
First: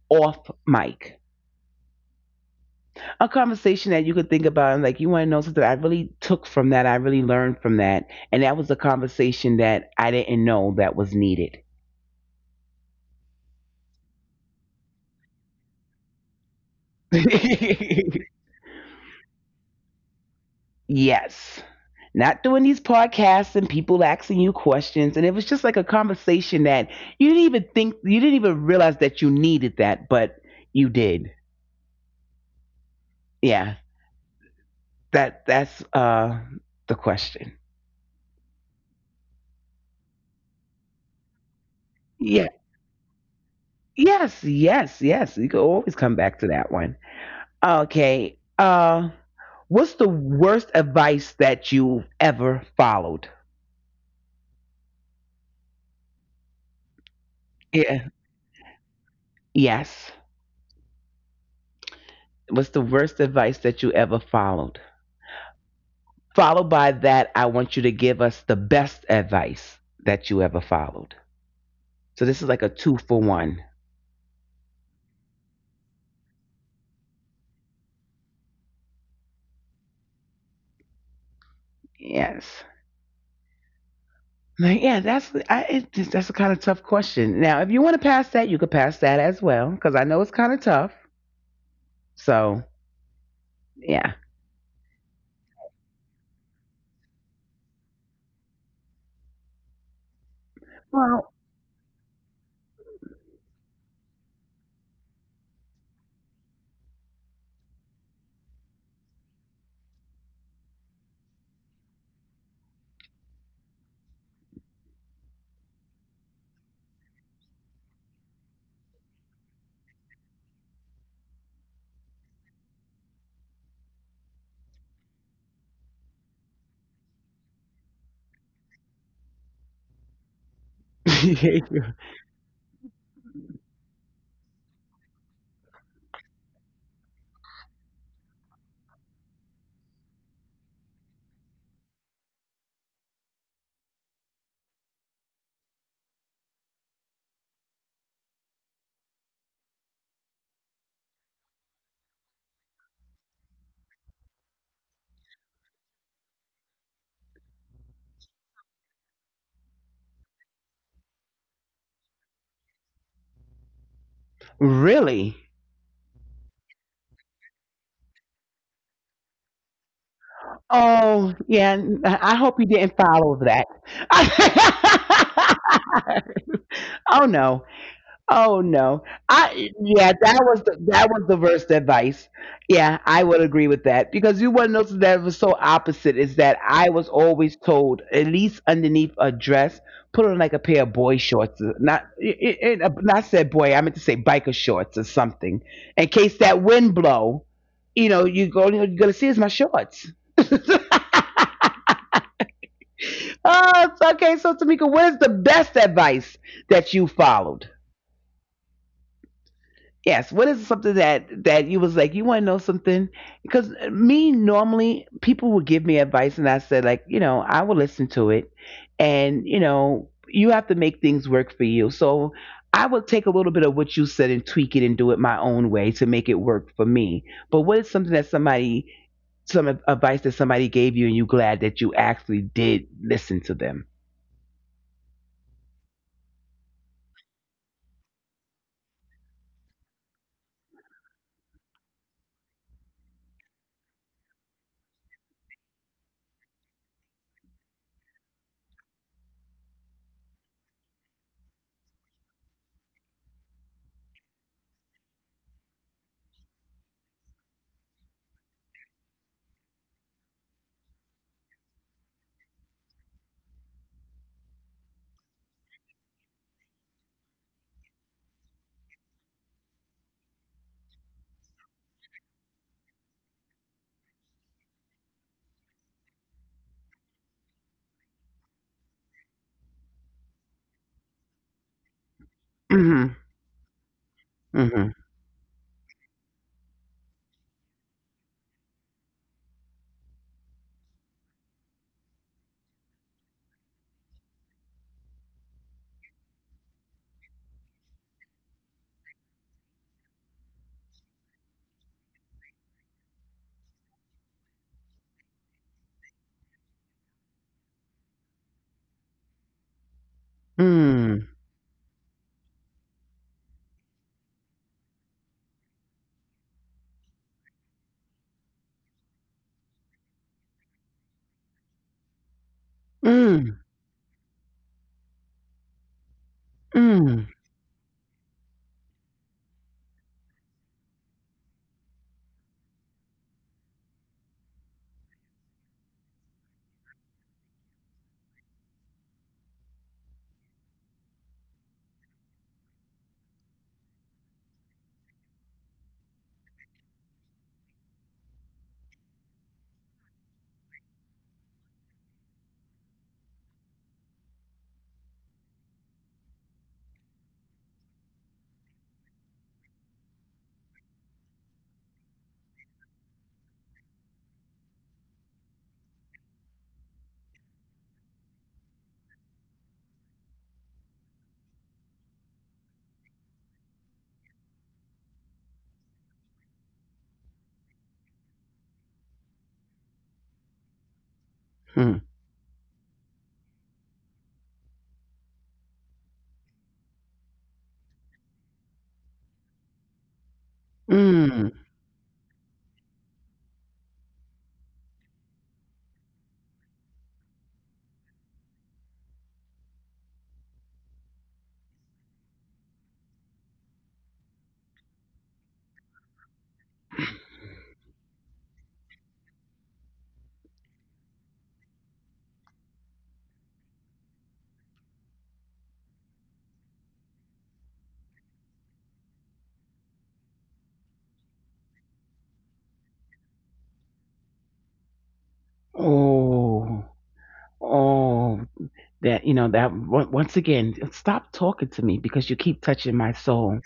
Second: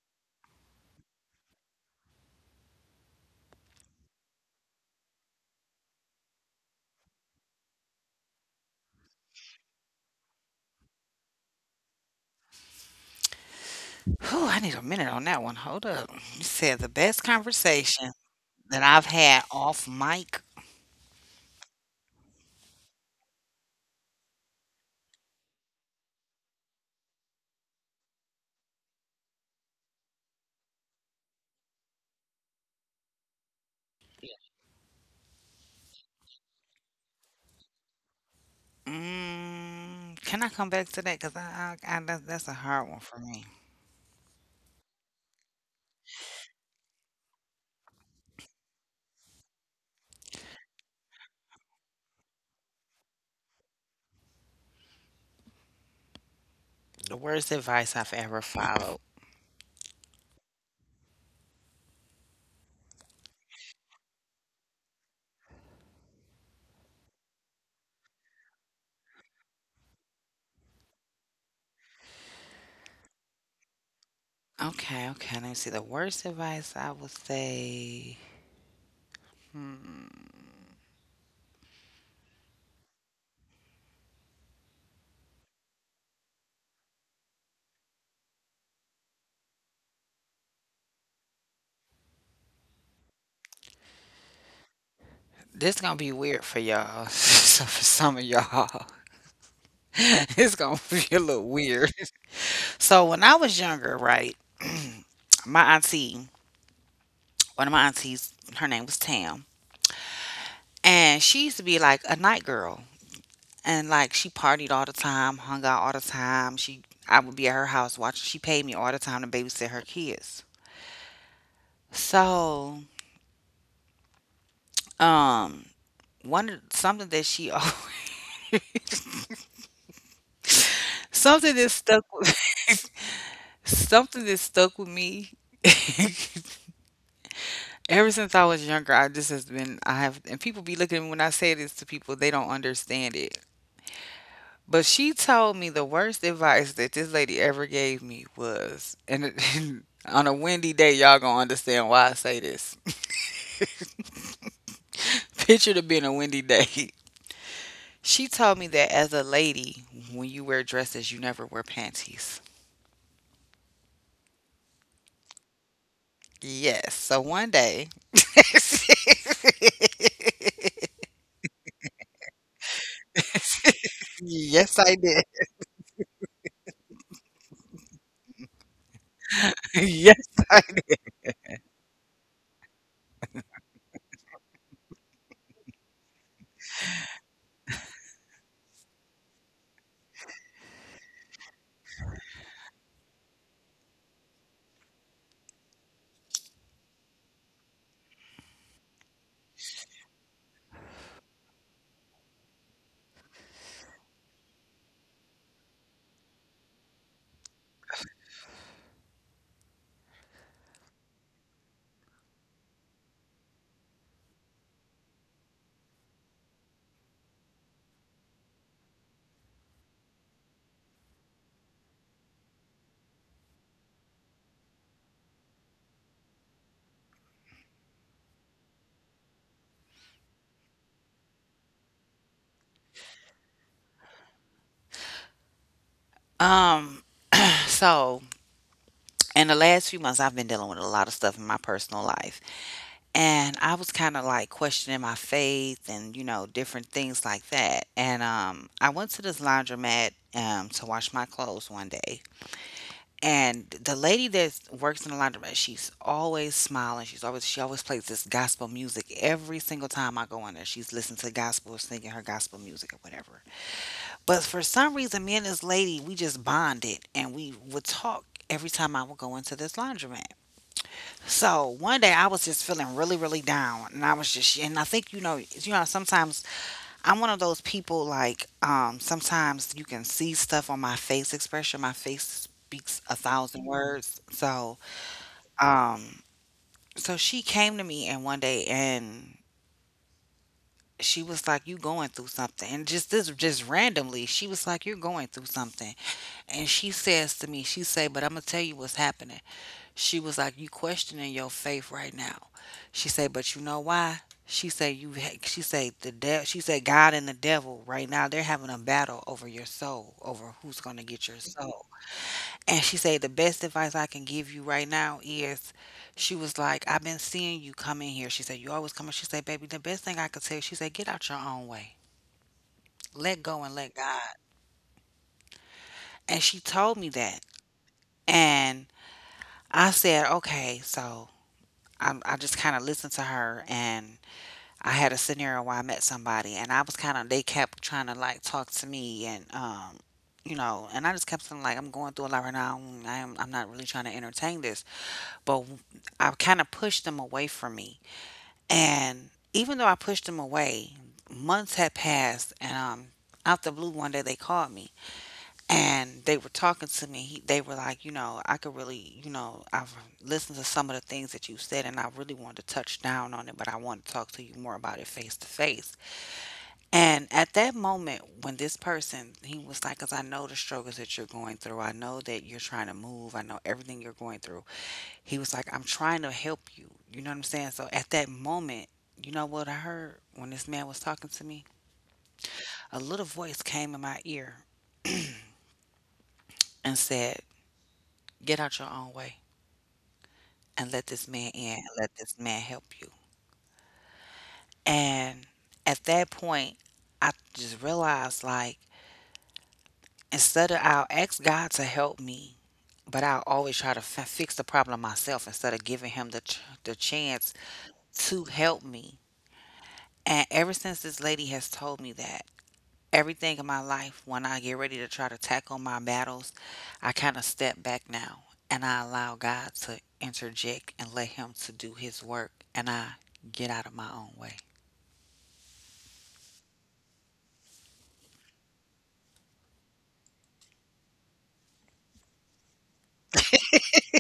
[SPEAKER 1] off mic? A conversation that you could think about and like you want to know something I really took from that, I really learned from that. And that was a conversation that I didn't know that was needed.
[SPEAKER 2] Whew, I need a minute on that one. Hold up. You said the best conversation that I've had off mic.
[SPEAKER 1] Yes. Not doing these podcasts and people asking you questions. And it was just like a conversation that you didn't even think you didn't even realize that you needed that, but you did. Yeah. That that's uh the question.
[SPEAKER 2] Mm, can I come back to that? Because I, I, I, that, that's a
[SPEAKER 1] Yeah.
[SPEAKER 2] hard one for me.
[SPEAKER 1] Yes, yes, yes. You could always come back to that one. Okay. Uh, what's the worst advice that you've ever followed?
[SPEAKER 2] The worst advice I've
[SPEAKER 1] Yeah.
[SPEAKER 2] ever followed.
[SPEAKER 1] Yes. What's the worst advice that you ever followed? Followed by that, I want you to give us the best advice that you ever followed. So this is like a two for one.
[SPEAKER 2] Okay, okay. Let me see. The worst advice, I would say. Hmm,
[SPEAKER 1] Yes. Like, yeah, that's I, it, just- that's a kind of tough question. Now, if you want to pass that, you could pass that as well, because I know it's kind of tough. So, yeah.
[SPEAKER 2] this gonna be weird for y'all. So for some of y'all, it's gonna be a little
[SPEAKER 1] Well,
[SPEAKER 2] weird. So when I was younger, right, my auntie, one of my aunties, her name was Tam, and she used to be like a night girl, and like she partied all the time, hung out all the time. She, I would be at her house watching. She paid me all the time to babysit her kids. So, um, one of- something that she, something that stuck, with- something that stuck with me. Ever since I was younger, I just has been I have, and people be looking when I say this to people, they don't understand it. But she told me, the worst advice that this lady ever gave me was, and it- on a windy day, y'all gonna understand why I say this. Picture it being a windy day. She told me that as a lady, when you wear dresses, you never wear panties.
[SPEAKER 1] really?
[SPEAKER 2] Yes. So one day,
[SPEAKER 1] Oh, yeah. n- I hope you didn't follow that.
[SPEAKER 2] yes, I did.
[SPEAKER 1] Oh, no. Oh no. I
[SPEAKER 2] Yes.
[SPEAKER 1] yeah, that was the that was the worst advice. Yeah, I would agree with that because you want to notice that it was so opposite is that I was always told at least underneath a dress put on like a pair of boy shorts, uh, not it, it, it- not said boy, I meant to say biker shorts or something in case that wind blow. You know, you go you're gonna see is my shorts. Oh, it's okay. So Tamika, what is the best advice that you followed? Yes. What is something that that you was like you want to know something? Because me normally people would give me advice, and I said like you know I will listen to it, and you know you have to make things work for you. So I would take a little bit of what you said and tweak it and do it my own way to make it work for me. But what is something that somebody some ad- advice that somebody gave you and you glad that you actually did listen to them?
[SPEAKER 2] Um. So in the last few months, I've been dealing with a lot of stuff in my personal life. And I was kinda, like, questioning my faith and, you know, different things like that, and, um, I went to this laundromat, um, to wash my clothes one day, and the lady that works in the laundromat, she's always smiling, she's always she always plays this gospel music every single time I go in there, she's listening to gospel, singing her gospel music or whatever, but for some reason, me and this lady, we just bonded, and we would talk every time I would go into this laundromat. So one day I was just feeling really, really down, and I was just, and I think, you know, you know, sometimes I'm one of those people like, um, sometimes you can see stuff on my face expression. My face speaks a thousand
[SPEAKER 1] Mm
[SPEAKER 2] words. So,
[SPEAKER 1] hmm. Mm hmm.
[SPEAKER 2] um, so she came to me and one day, and she was like, "You going through something?" And just this, just randomly, she was like, "You're going through something," and she says to me, she say, "But I'm gonna tell you what's happening." She was like, "You questioning your faith right now." She said, "But you know why?" She said, "You." ha- She said, "The devil." She said, "God and the devil right now, they're having a battle over your soul, over who's going to get your
[SPEAKER 1] Mm.
[SPEAKER 2] soul." And she said, "The best advice I can give you right now is," she was like, "I've been seeing you come in here." She said, "You always come in." She said, "Baby, the best thing I could tell you," she said, "Get out your own way. Let go and let
[SPEAKER 1] Mm.
[SPEAKER 2] God." And she told me that,
[SPEAKER 1] Mm.
[SPEAKER 2] and I said, "Okay." So I, I just kind of listened to her. And I had a scenario where I met somebody, and I was kind of, they kept trying to like talk to me, and, um, you know, and I just kept saying like, I'm going through a lot right now. I'm, I'm not really trying to entertain this, but w- I kind of pushed them away from me. And even though I pushed them away, months had passed and um, out the blue one day they called me, and they were talking to me. He, they were like, "You know, I could really, you know I've listened to some of the things that you said, and I really wanted to touch down on it, but I want to talk to you more about it face to face." And at that moment, when this person, he was like, "Because I know the struggles that you're going through. I know that you're trying to move. I know everything you're going through." He was like, "I'm trying to help you. You know what I'm saying?" So at that moment, you know what I heard when this man was talking to me?
[SPEAKER 1] Mm.
[SPEAKER 2] A little voice came in my ear and said, "Get out your own way and let this man in and
[SPEAKER 1] Mm.
[SPEAKER 2] let this man help you." And at that point, I just realized, like, instead of I'll ask God to help me, but I always try to f- fix the problem myself instead of giving him the ch- the chance to help me. And ever since this lady has told me that, everything in my life, when I get ready to try to tackle my battles, I kind of step back now and I allow God to interject and let Him to do His work, and I get out of my own way.
[SPEAKER 1] Oh. Oh, that you know that on- once again. Stop talking to me because you keep touching my soul.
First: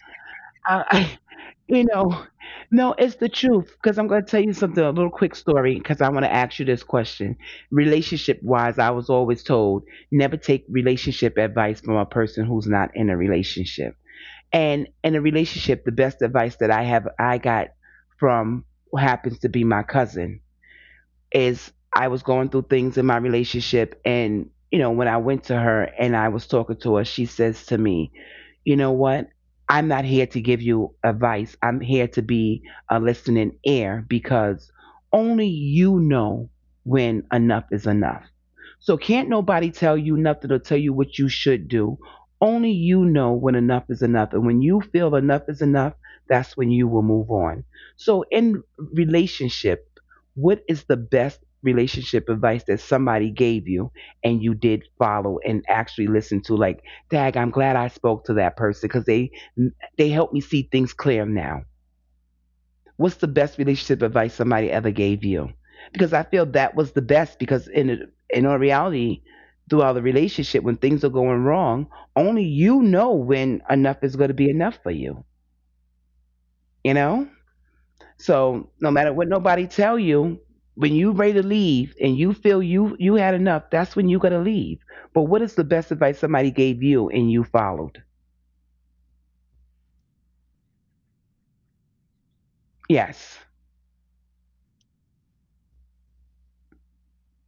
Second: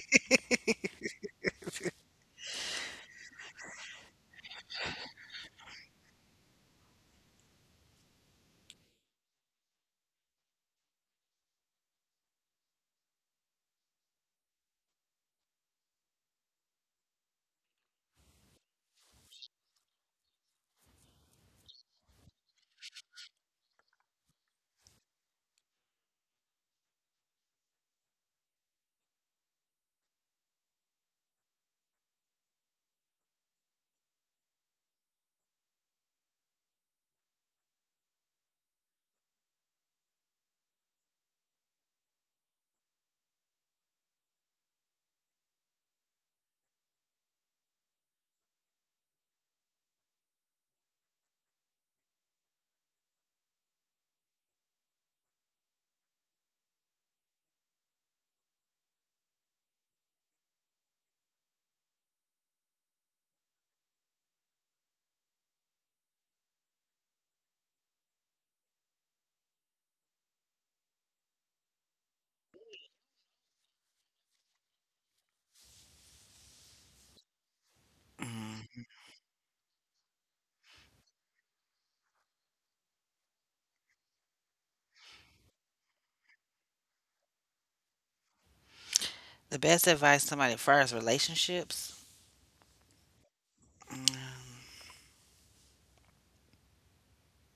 [SPEAKER 1] I, I you know, no, it's the truth. Because I'm going to tell you something, a little quick story. Because I want to ask you this question. Relationship wise, I was always told never take relationship advice from a person who's not in a relationship. And in a relationship, the best advice that I have, I got from who happens to be my cousin is I was going through things in my relationship and you know when I went to her and I was talking to her she says to me, you know what? I'm not here to give you advice. I'm here to be a listening ear because only you know when enough is enough. So can't nobody tell you nothing or tell you what you should do. Only you know when enough is enough. And when you feel enough is enough, that's when you will move on. So in relationship, what is the best relationship advice that somebody gave you and you did follow and actually listen to? Like, Dag, I'm glad I spoke to that person because they they helped me see things clear now. What's the best relationship advice somebody ever gave you? Because I feel that was the best because in in all reality, throughout the relationship, when things are going wrong, only you know when enough is going to be enough for you. You know, so
[SPEAKER 2] Mm.
[SPEAKER 1] no matter what nobody tell you, when you ready to leave and you feel you you had enough, that's when you got to leave. But what is the best advice somebody gave you and you followed?
[SPEAKER 2] The best advice somebody for as relationships.
[SPEAKER 1] Yes.
[SPEAKER 2] Mm,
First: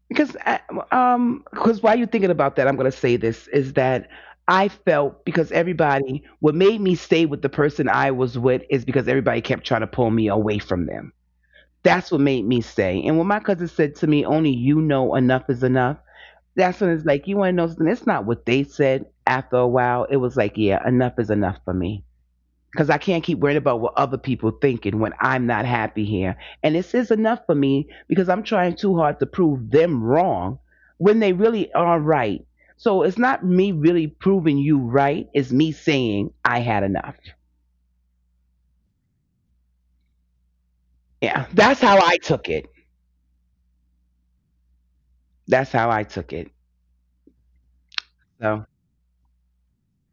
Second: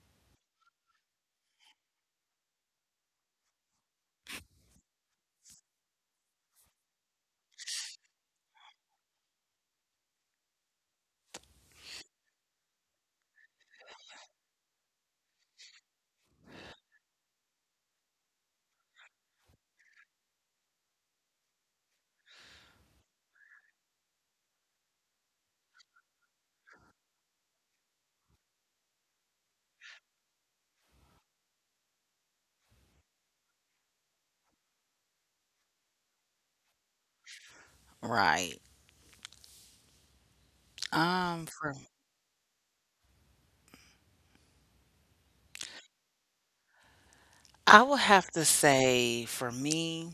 [SPEAKER 1] Because I, um because while you're thinking about that, I'm going to say this is that I felt, because everybody, what made me stay with the person I was with is because everybody kept trying to pull me away from them. That's what made me stay. And when my cousin said to me only you know enough is enough, that's when it's like, you want to know something? It's not what they said. After a while it was like, yeah, enough is enough for me, because I can't keep worrying about what other people thinking when I'm not happy here. And this is enough for me because I'm trying too hard to prove them wrong when they really are right. So it's not me really proving you right, it's me saying I had enough.
[SPEAKER 2] right? Um,
[SPEAKER 1] Yeah,
[SPEAKER 2] for
[SPEAKER 1] that's how I took it. That's how I took it.
[SPEAKER 2] I would have to
[SPEAKER 1] So
[SPEAKER 2] say for me.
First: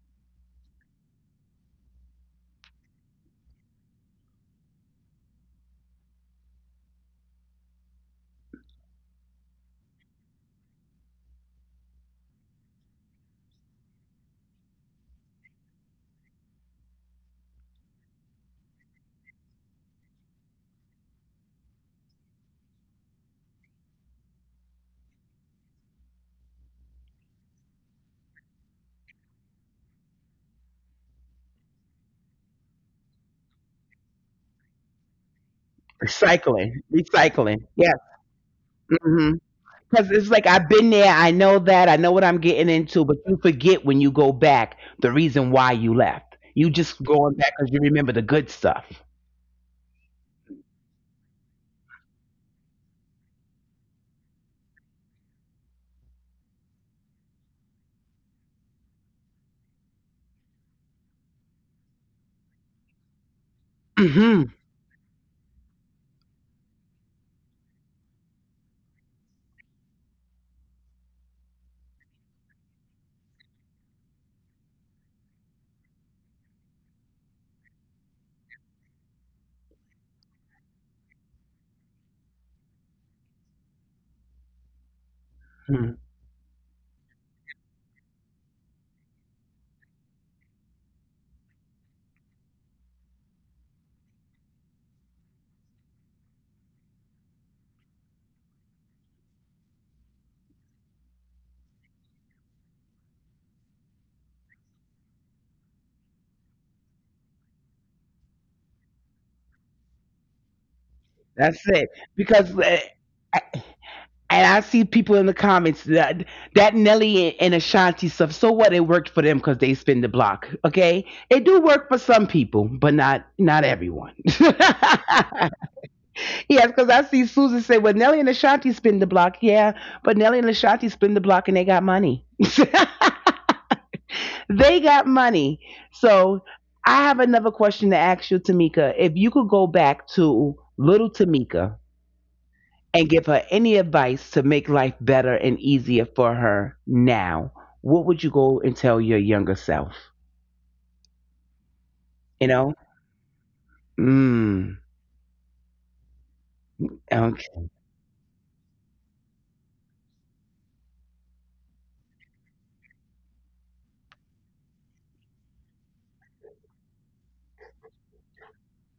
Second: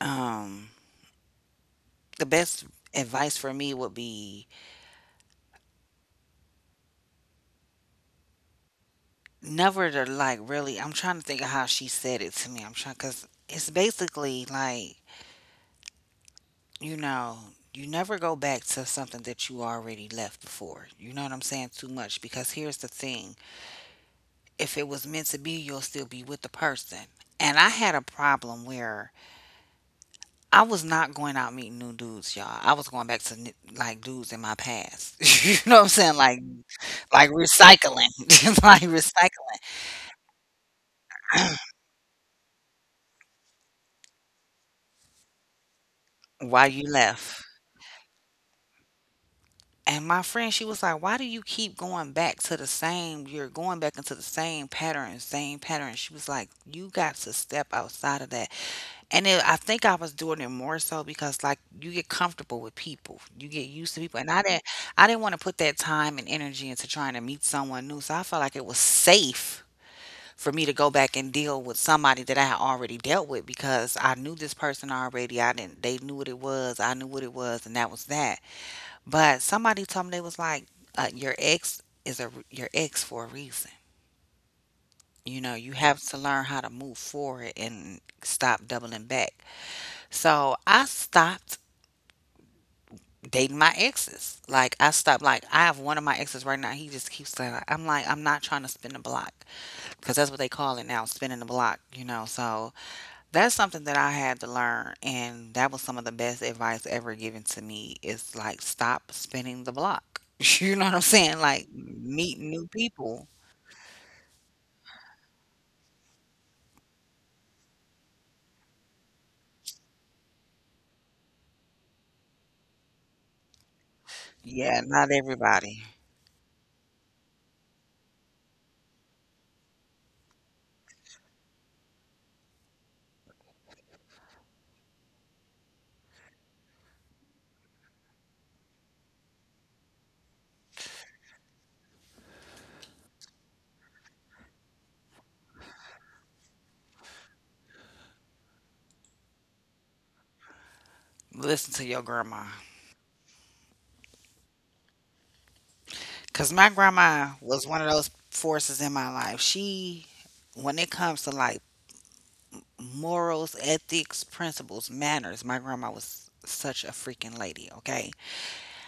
[SPEAKER 2] um. The best advice for me would be never to like really. I'm trying to think of how she said it to me. I'm trying, because it's basically like, you know you never go back to something that you already left before. You know what I'm saying? Too much, because here's the thing: if it was meant to be, you'll still be with the person. And I had a problem where I was not going out meeting new dudes, y'all. I was going back to ni- like dudes in my past. You know what I'm saying? Like
[SPEAKER 1] recycling,
[SPEAKER 2] like
[SPEAKER 1] recycling. Yes.
[SPEAKER 2] recycling, like
[SPEAKER 1] Hmm.
[SPEAKER 2] recycling.
[SPEAKER 1] Because it's like I've been there, I know that, I know what I'm getting into, but you forget when you go back the reason why you left.
[SPEAKER 2] Why
[SPEAKER 1] You
[SPEAKER 2] you
[SPEAKER 1] just going
[SPEAKER 2] left?
[SPEAKER 1] back because you remember the good stuff.
[SPEAKER 2] And my friend, she was like, "Why do you keep going back to the same? You're going back into the same pattern, same pattern." She was like, "You got to step outside of that." And it, I think I was doing it more so because, like, you get comfortable with people, you get used to people. And I
[SPEAKER 1] Hmm.
[SPEAKER 2] didn't, I didn't want to put that time and energy into trying to meet someone new. So I felt like it was safe for me to go back and deal with somebody that I had already dealt with, because I knew this person already. I didn't, they knew what it was. I knew what it was. And that was that. But somebody told me, they was like, uh, your ex is a your ex for a reason. You know, you have to learn how to move forward and stop doubling back. So I stopped dating my exes. Like I stopped. Like I have one of my exes right now. He just keeps saying, I'm like, I'm not trying to spin the block, because that's what they call it now, spinning the block. You know, so that's something that I had to learn, and that was some of the best advice ever given to me, is like stop spinning the block. You know what I'm saying?
[SPEAKER 1] That's
[SPEAKER 2] Like
[SPEAKER 1] it.
[SPEAKER 2] meet
[SPEAKER 1] Because
[SPEAKER 2] new
[SPEAKER 1] uh,
[SPEAKER 2] people.
[SPEAKER 1] and I see people in the comments that that Nelly and Ashanti stuff. So what? It worked for them because they spin the block. Okay, it do work for some people, but not not everyone.
[SPEAKER 2] Yeah, not everybody.
[SPEAKER 1] Yes, because I see Susan say, "Well, Nelly and Ashanti spin the block." Yeah, but Nelly and Ashanti spin the block, and they got money. They got money. So I have another question to ask you, Tamika. If you could go back to little Tamika and give her any advice to make life better and easier for her now, what would you go and tell your younger self?
[SPEAKER 2] Listen to your
[SPEAKER 1] You
[SPEAKER 2] grandma.
[SPEAKER 1] know? Mm.
[SPEAKER 2] Cause my grandma
[SPEAKER 1] Okay.
[SPEAKER 2] was one of those forces in my life. She When it comes to like morals, ethics, principles, manners, my grandma was such a freaking lady, okay?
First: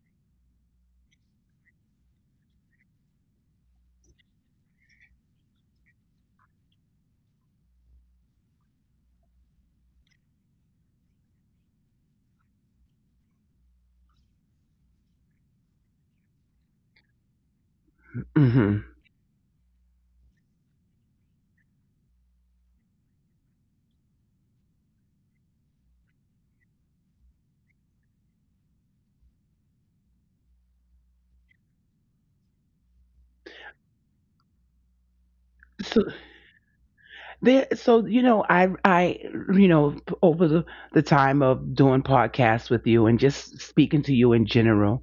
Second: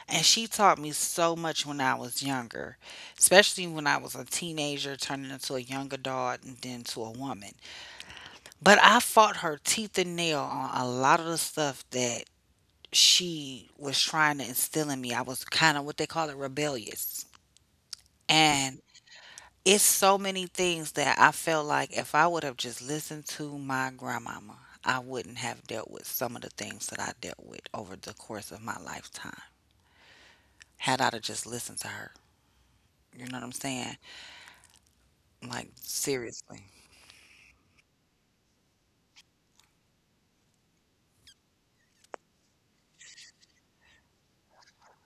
[SPEAKER 2] And she taught me so much when I was younger, especially when I was a teenager turning into a young adult and then to a woman. But I fought her teeth and nail on a lot of the stuff that she was trying to instill in me. I was kind of what they call it rebellious. And
[SPEAKER 1] Hmm.
[SPEAKER 2] it's so many things that I felt like if I would have just listened to my grandmama, I wouldn't have dealt with some of the things that I dealt with over the course of my lifetime had I to just listened to her. You know what I'm saying? Like
[SPEAKER 1] So
[SPEAKER 2] seriously.
[SPEAKER 1] there. So you know, I I you know over the the time of doing podcasts with you and just speaking to you in general,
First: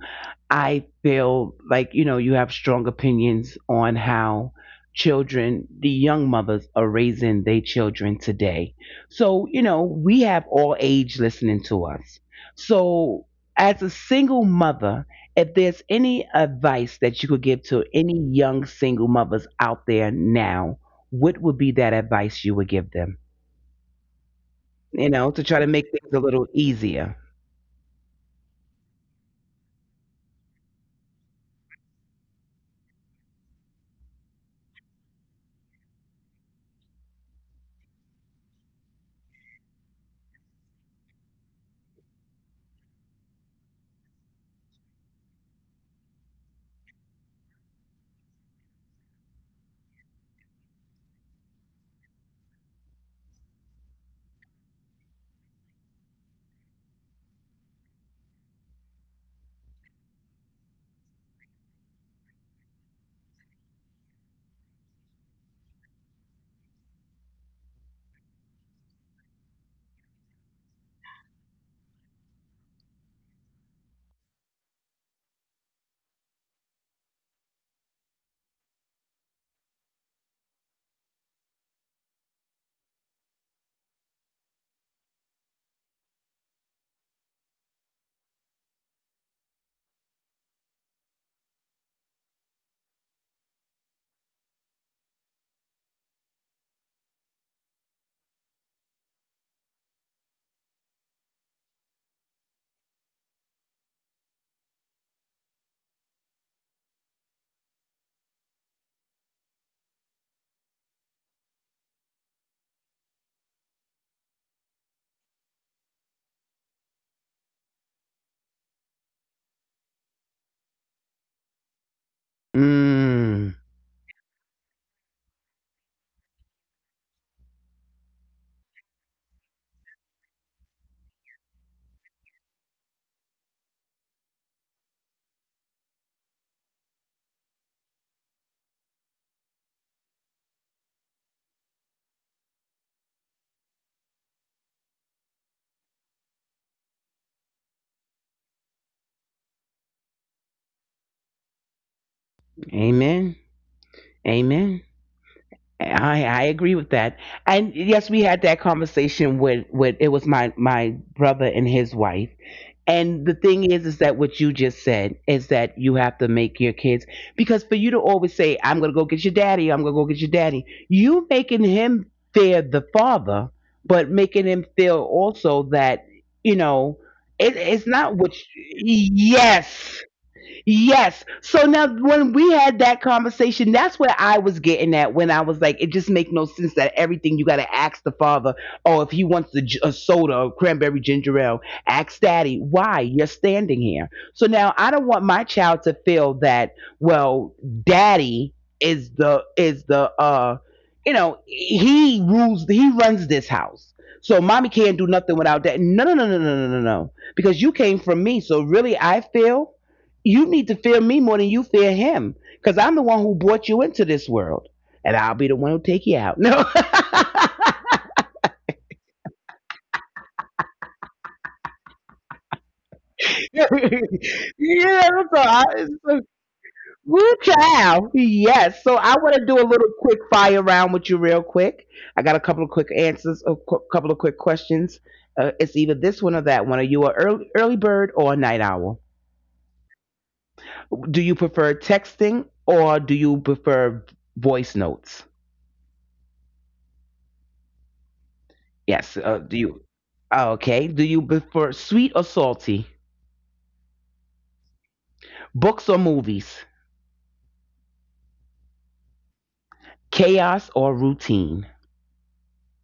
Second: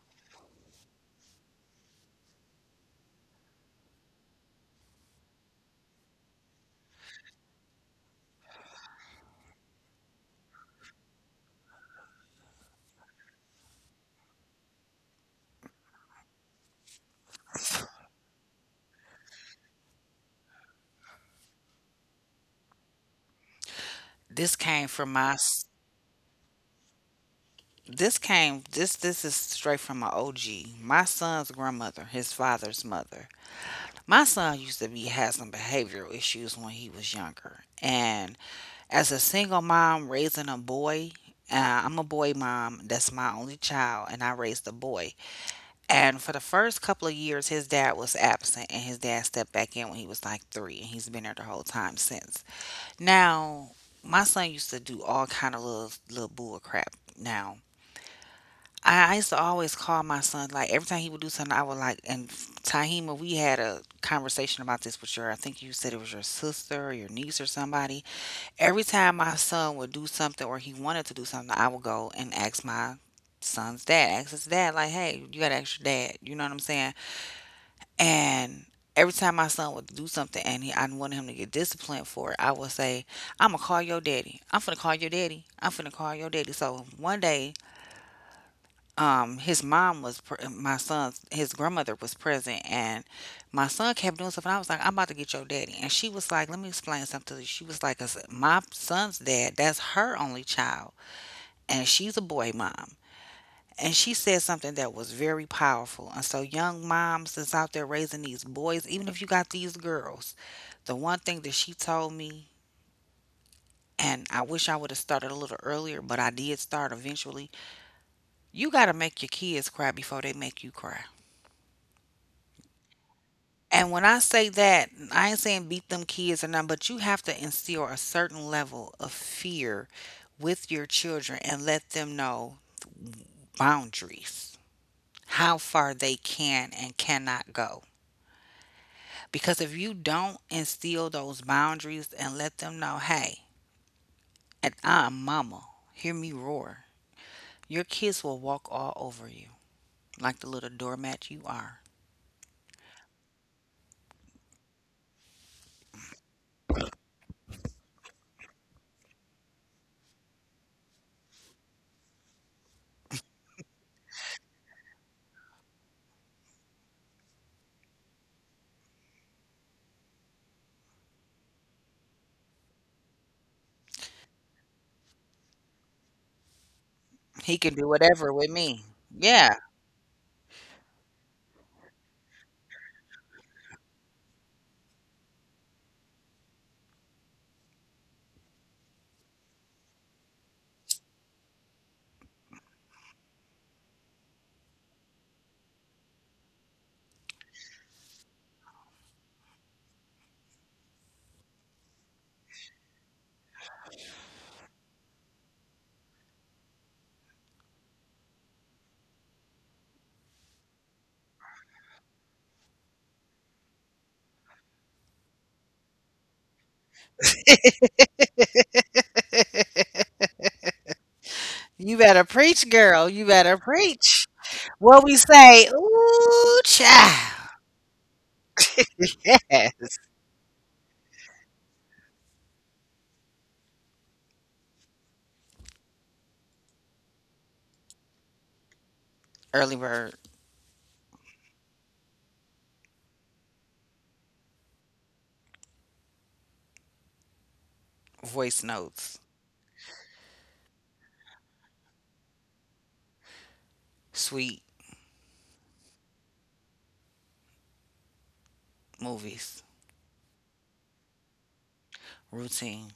[SPEAKER 1] I feel like, you know, you have strong opinions on how children, the young mothers, are raising their children today. So, you know, we have all age listening to us. So, as a single mother, if there's any advice that you could give to any young single mothers out there now, what would be that advice you would give them?
[SPEAKER 2] This came from
[SPEAKER 1] You
[SPEAKER 2] my
[SPEAKER 1] know, to
[SPEAKER 2] s-
[SPEAKER 1] try to make things a little easier.
[SPEAKER 2] this came this this is straight from my O G. My son's grandmother, his father's mother. My son used to be had some behavioral issues when he was younger. And as a single mom raising a boy, uh, I'm a boy mom. That's my only child, and I raised a boy. And for the first couple of years, his dad was absent, and his dad stepped back in when he was like three, and he's been there the whole time since. Now, my son used to do all kind of little little bull crap. Now, I, I used to always call my son like every time he would do something, I would like. And Tahima, we had a conversation about this with your. I think you said it was your sister or your niece or somebody. Every time my son would do something or he wanted to do something, I would go and ask my son's dad, ask his dad like, "Hey, you got to ask your dad." You know what I'm saying? And every time my son would do something and he, I wanted him to get disciplined for it, I would say, "I'm going to call your daddy. I'm finna call your daddy. I'm finna call your daddy." So one day, um, his mom was, pre- my son's, his grandmother was present and my son kept doing stuff. And I was like, "I'm about to get your daddy." And she was like, "Let me explain something to you." She was like, "As my son's dad, that's her only child. And she's a boy mom." And she said something that was very powerful. And so, young moms that's out there raising these boys, even if you got these girls, the one thing that she told me, and I wish I would have started a little earlier, but I did start eventually: you got to make your kids cry before they make you cry.
[SPEAKER 1] Mm,
[SPEAKER 2] And when I say that, I ain't saying beat them kids or nothing, but you have to instill a certain level of fear with your children and let them know boundaries, how far they can and cannot go. Because if you don't instill those boundaries and let them know, "Hey, and I'm mama, hear me roar," your kids will walk all over you like the little doormat you are.
[SPEAKER 1] amen. Amen. I, I agree with that. And yes, we had that conversation with, with it was my, my brother and his wife. And the thing is, is that what you just said is that you have to make your kids, because for you to always say, "I'm going to go get your daddy, I'm going to go get your daddy," you making him fear the father, but making him feel also that, you know,
[SPEAKER 2] He
[SPEAKER 1] it,
[SPEAKER 2] can do
[SPEAKER 1] it's not
[SPEAKER 2] whatever
[SPEAKER 1] what,
[SPEAKER 2] with me.
[SPEAKER 1] you,
[SPEAKER 2] Yeah.
[SPEAKER 1] yes. Yes. So now when we had that conversation, that's where I was getting at when I was like, it just make no sense that everything you got to ask the father, oh, if he wants the, j- a soda or cranberry ginger ale, ask daddy, why? You're standing here. So now I don't want my child to feel that, well, daddy is the, is the, uh, you know, he rules, he runs this house. So mommy can't do nothing without that. No, no, no, no, no, no, no, no. Because you came from me. So really, I feel you need to fear me more than you fear him because I'm the one who brought you into this world and I'll be the one who take you out. No.
[SPEAKER 2] You better preach, girl. You better preach. What we
[SPEAKER 1] Yeah, so
[SPEAKER 2] say,
[SPEAKER 1] I, so,
[SPEAKER 2] ooh,
[SPEAKER 1] woo
[SPEAKER 2] child.
[SPEAKER 1] child. Yes. So I want to do a
[SPEAKER 2] Yes.
[SPEAKER 1] little quick fire round with you real quick. I got a couple of quick answers, a qu- couple of quick questions. Uh, it's either this one or that one. Are you a early, early bird or a night owl?
[SPEAKER 2] Early bird.
[SPEAKER 1] Do you prefer texting or do you prefer voice notes?
[SPEAKER 2] Voice notes.
[SPEAKER 1] Yes. Uh, do you? Ah, okay. Do you prefer sweet or salty?
[SPEAKER 2] Sweet.
[SPEAKER 1] Books or movies?
[SPEAKER 2] Movies.
[SPEAKER 1] Chaos or routine?
[SPEAKER 2] Routine.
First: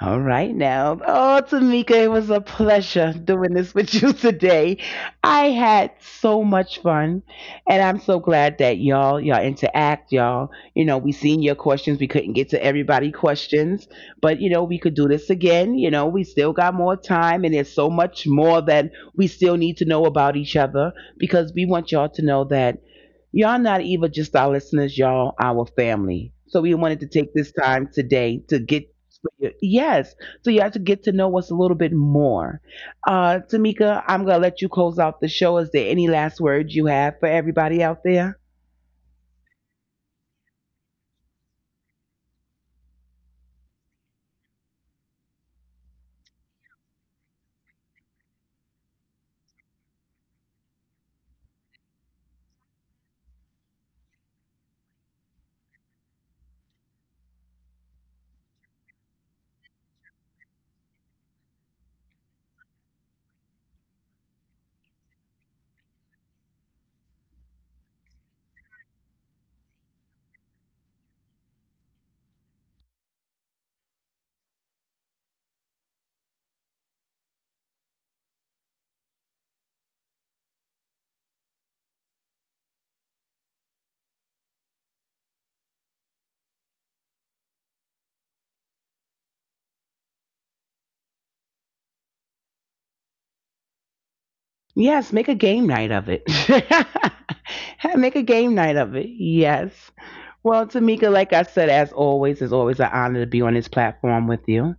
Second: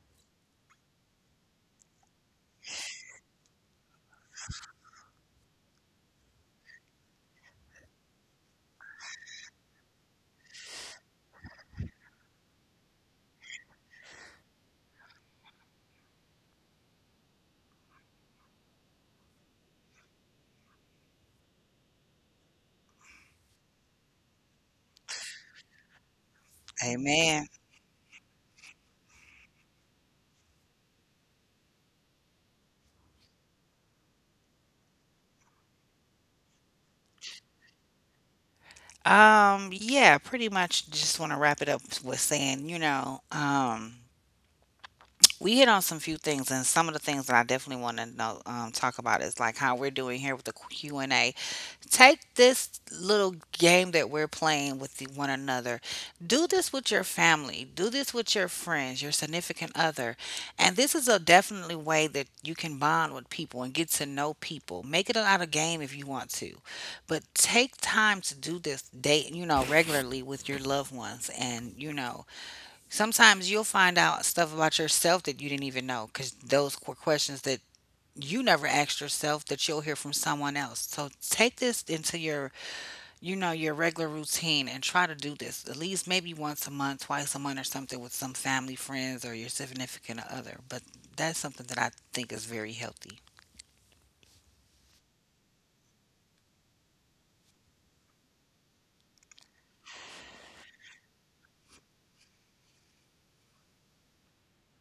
[SPEAKER 1] All right now. Oh, Tamika, it was a pleasure doing this with you today. I had so much fun, and I'm so glad that y'all y'all interact, y'all. You know, we seen your questions. We couldn't get to everybody' questions, but you know, we could do this again. You know, we still got more time, and there's so much more that we still need to know about each other because we want y'all to know that y'all not even just our listeners, y'all our family. So we wanted to take
[SPEAKER 2] Amen.
[SPEAKER 1] this time today to get. Yes. So you have to get to know us a little bit more. Uh Tamika, I'm gonna let you close out the show. Is there any last words you have for everybody out there?
[SPEAKER 2] Um, yeah, pretty much just want to wrap it up with saying, you know, um, we hit on some few things, and some of the things that I definitely want to know um talk about is like how we're doing here with the Q and A. Take this little game that we're playing with the- one another. Do this with your family, do this with your friends, your significant other. And this is a definitely way that you can bond with people and get to know people. Make it out a game if you want to. But take time to do this date, you know, regularly with your loved ones, and you know, sometimes you'll find out stuff about yourself that you didn't even know, cuz those qu- questions that you never asked yourself that you'll hear from someone else. So take this into your, you know, your regular routine and try to do this at least maybe once a month, twice a month or something with some family, friends, or your significant other. But that's something that I think is very healthy.
[SPEAKER 1] Yes, make a game night of it. Make a game night of it. Yes. Well, Tamika, like I said, as always, it's always an honor to be on this platform with you.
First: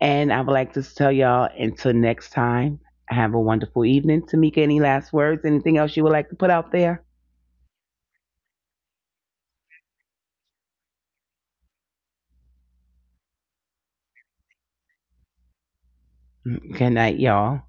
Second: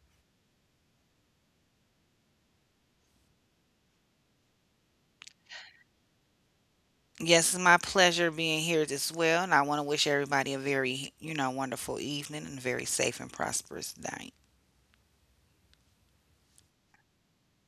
[SPEAKER 1] And I would like to tell y'all until next time, have a wonderful evening. Tamika, any last words? Anything else you would like to put out there?
[SPEAKER 2] Yes, it's my pleasure being here as well, and I want to wish everybody a very you know, wonderful evening and a very safe and prosperous day.
[SPEAKER 1] Good night, y'all.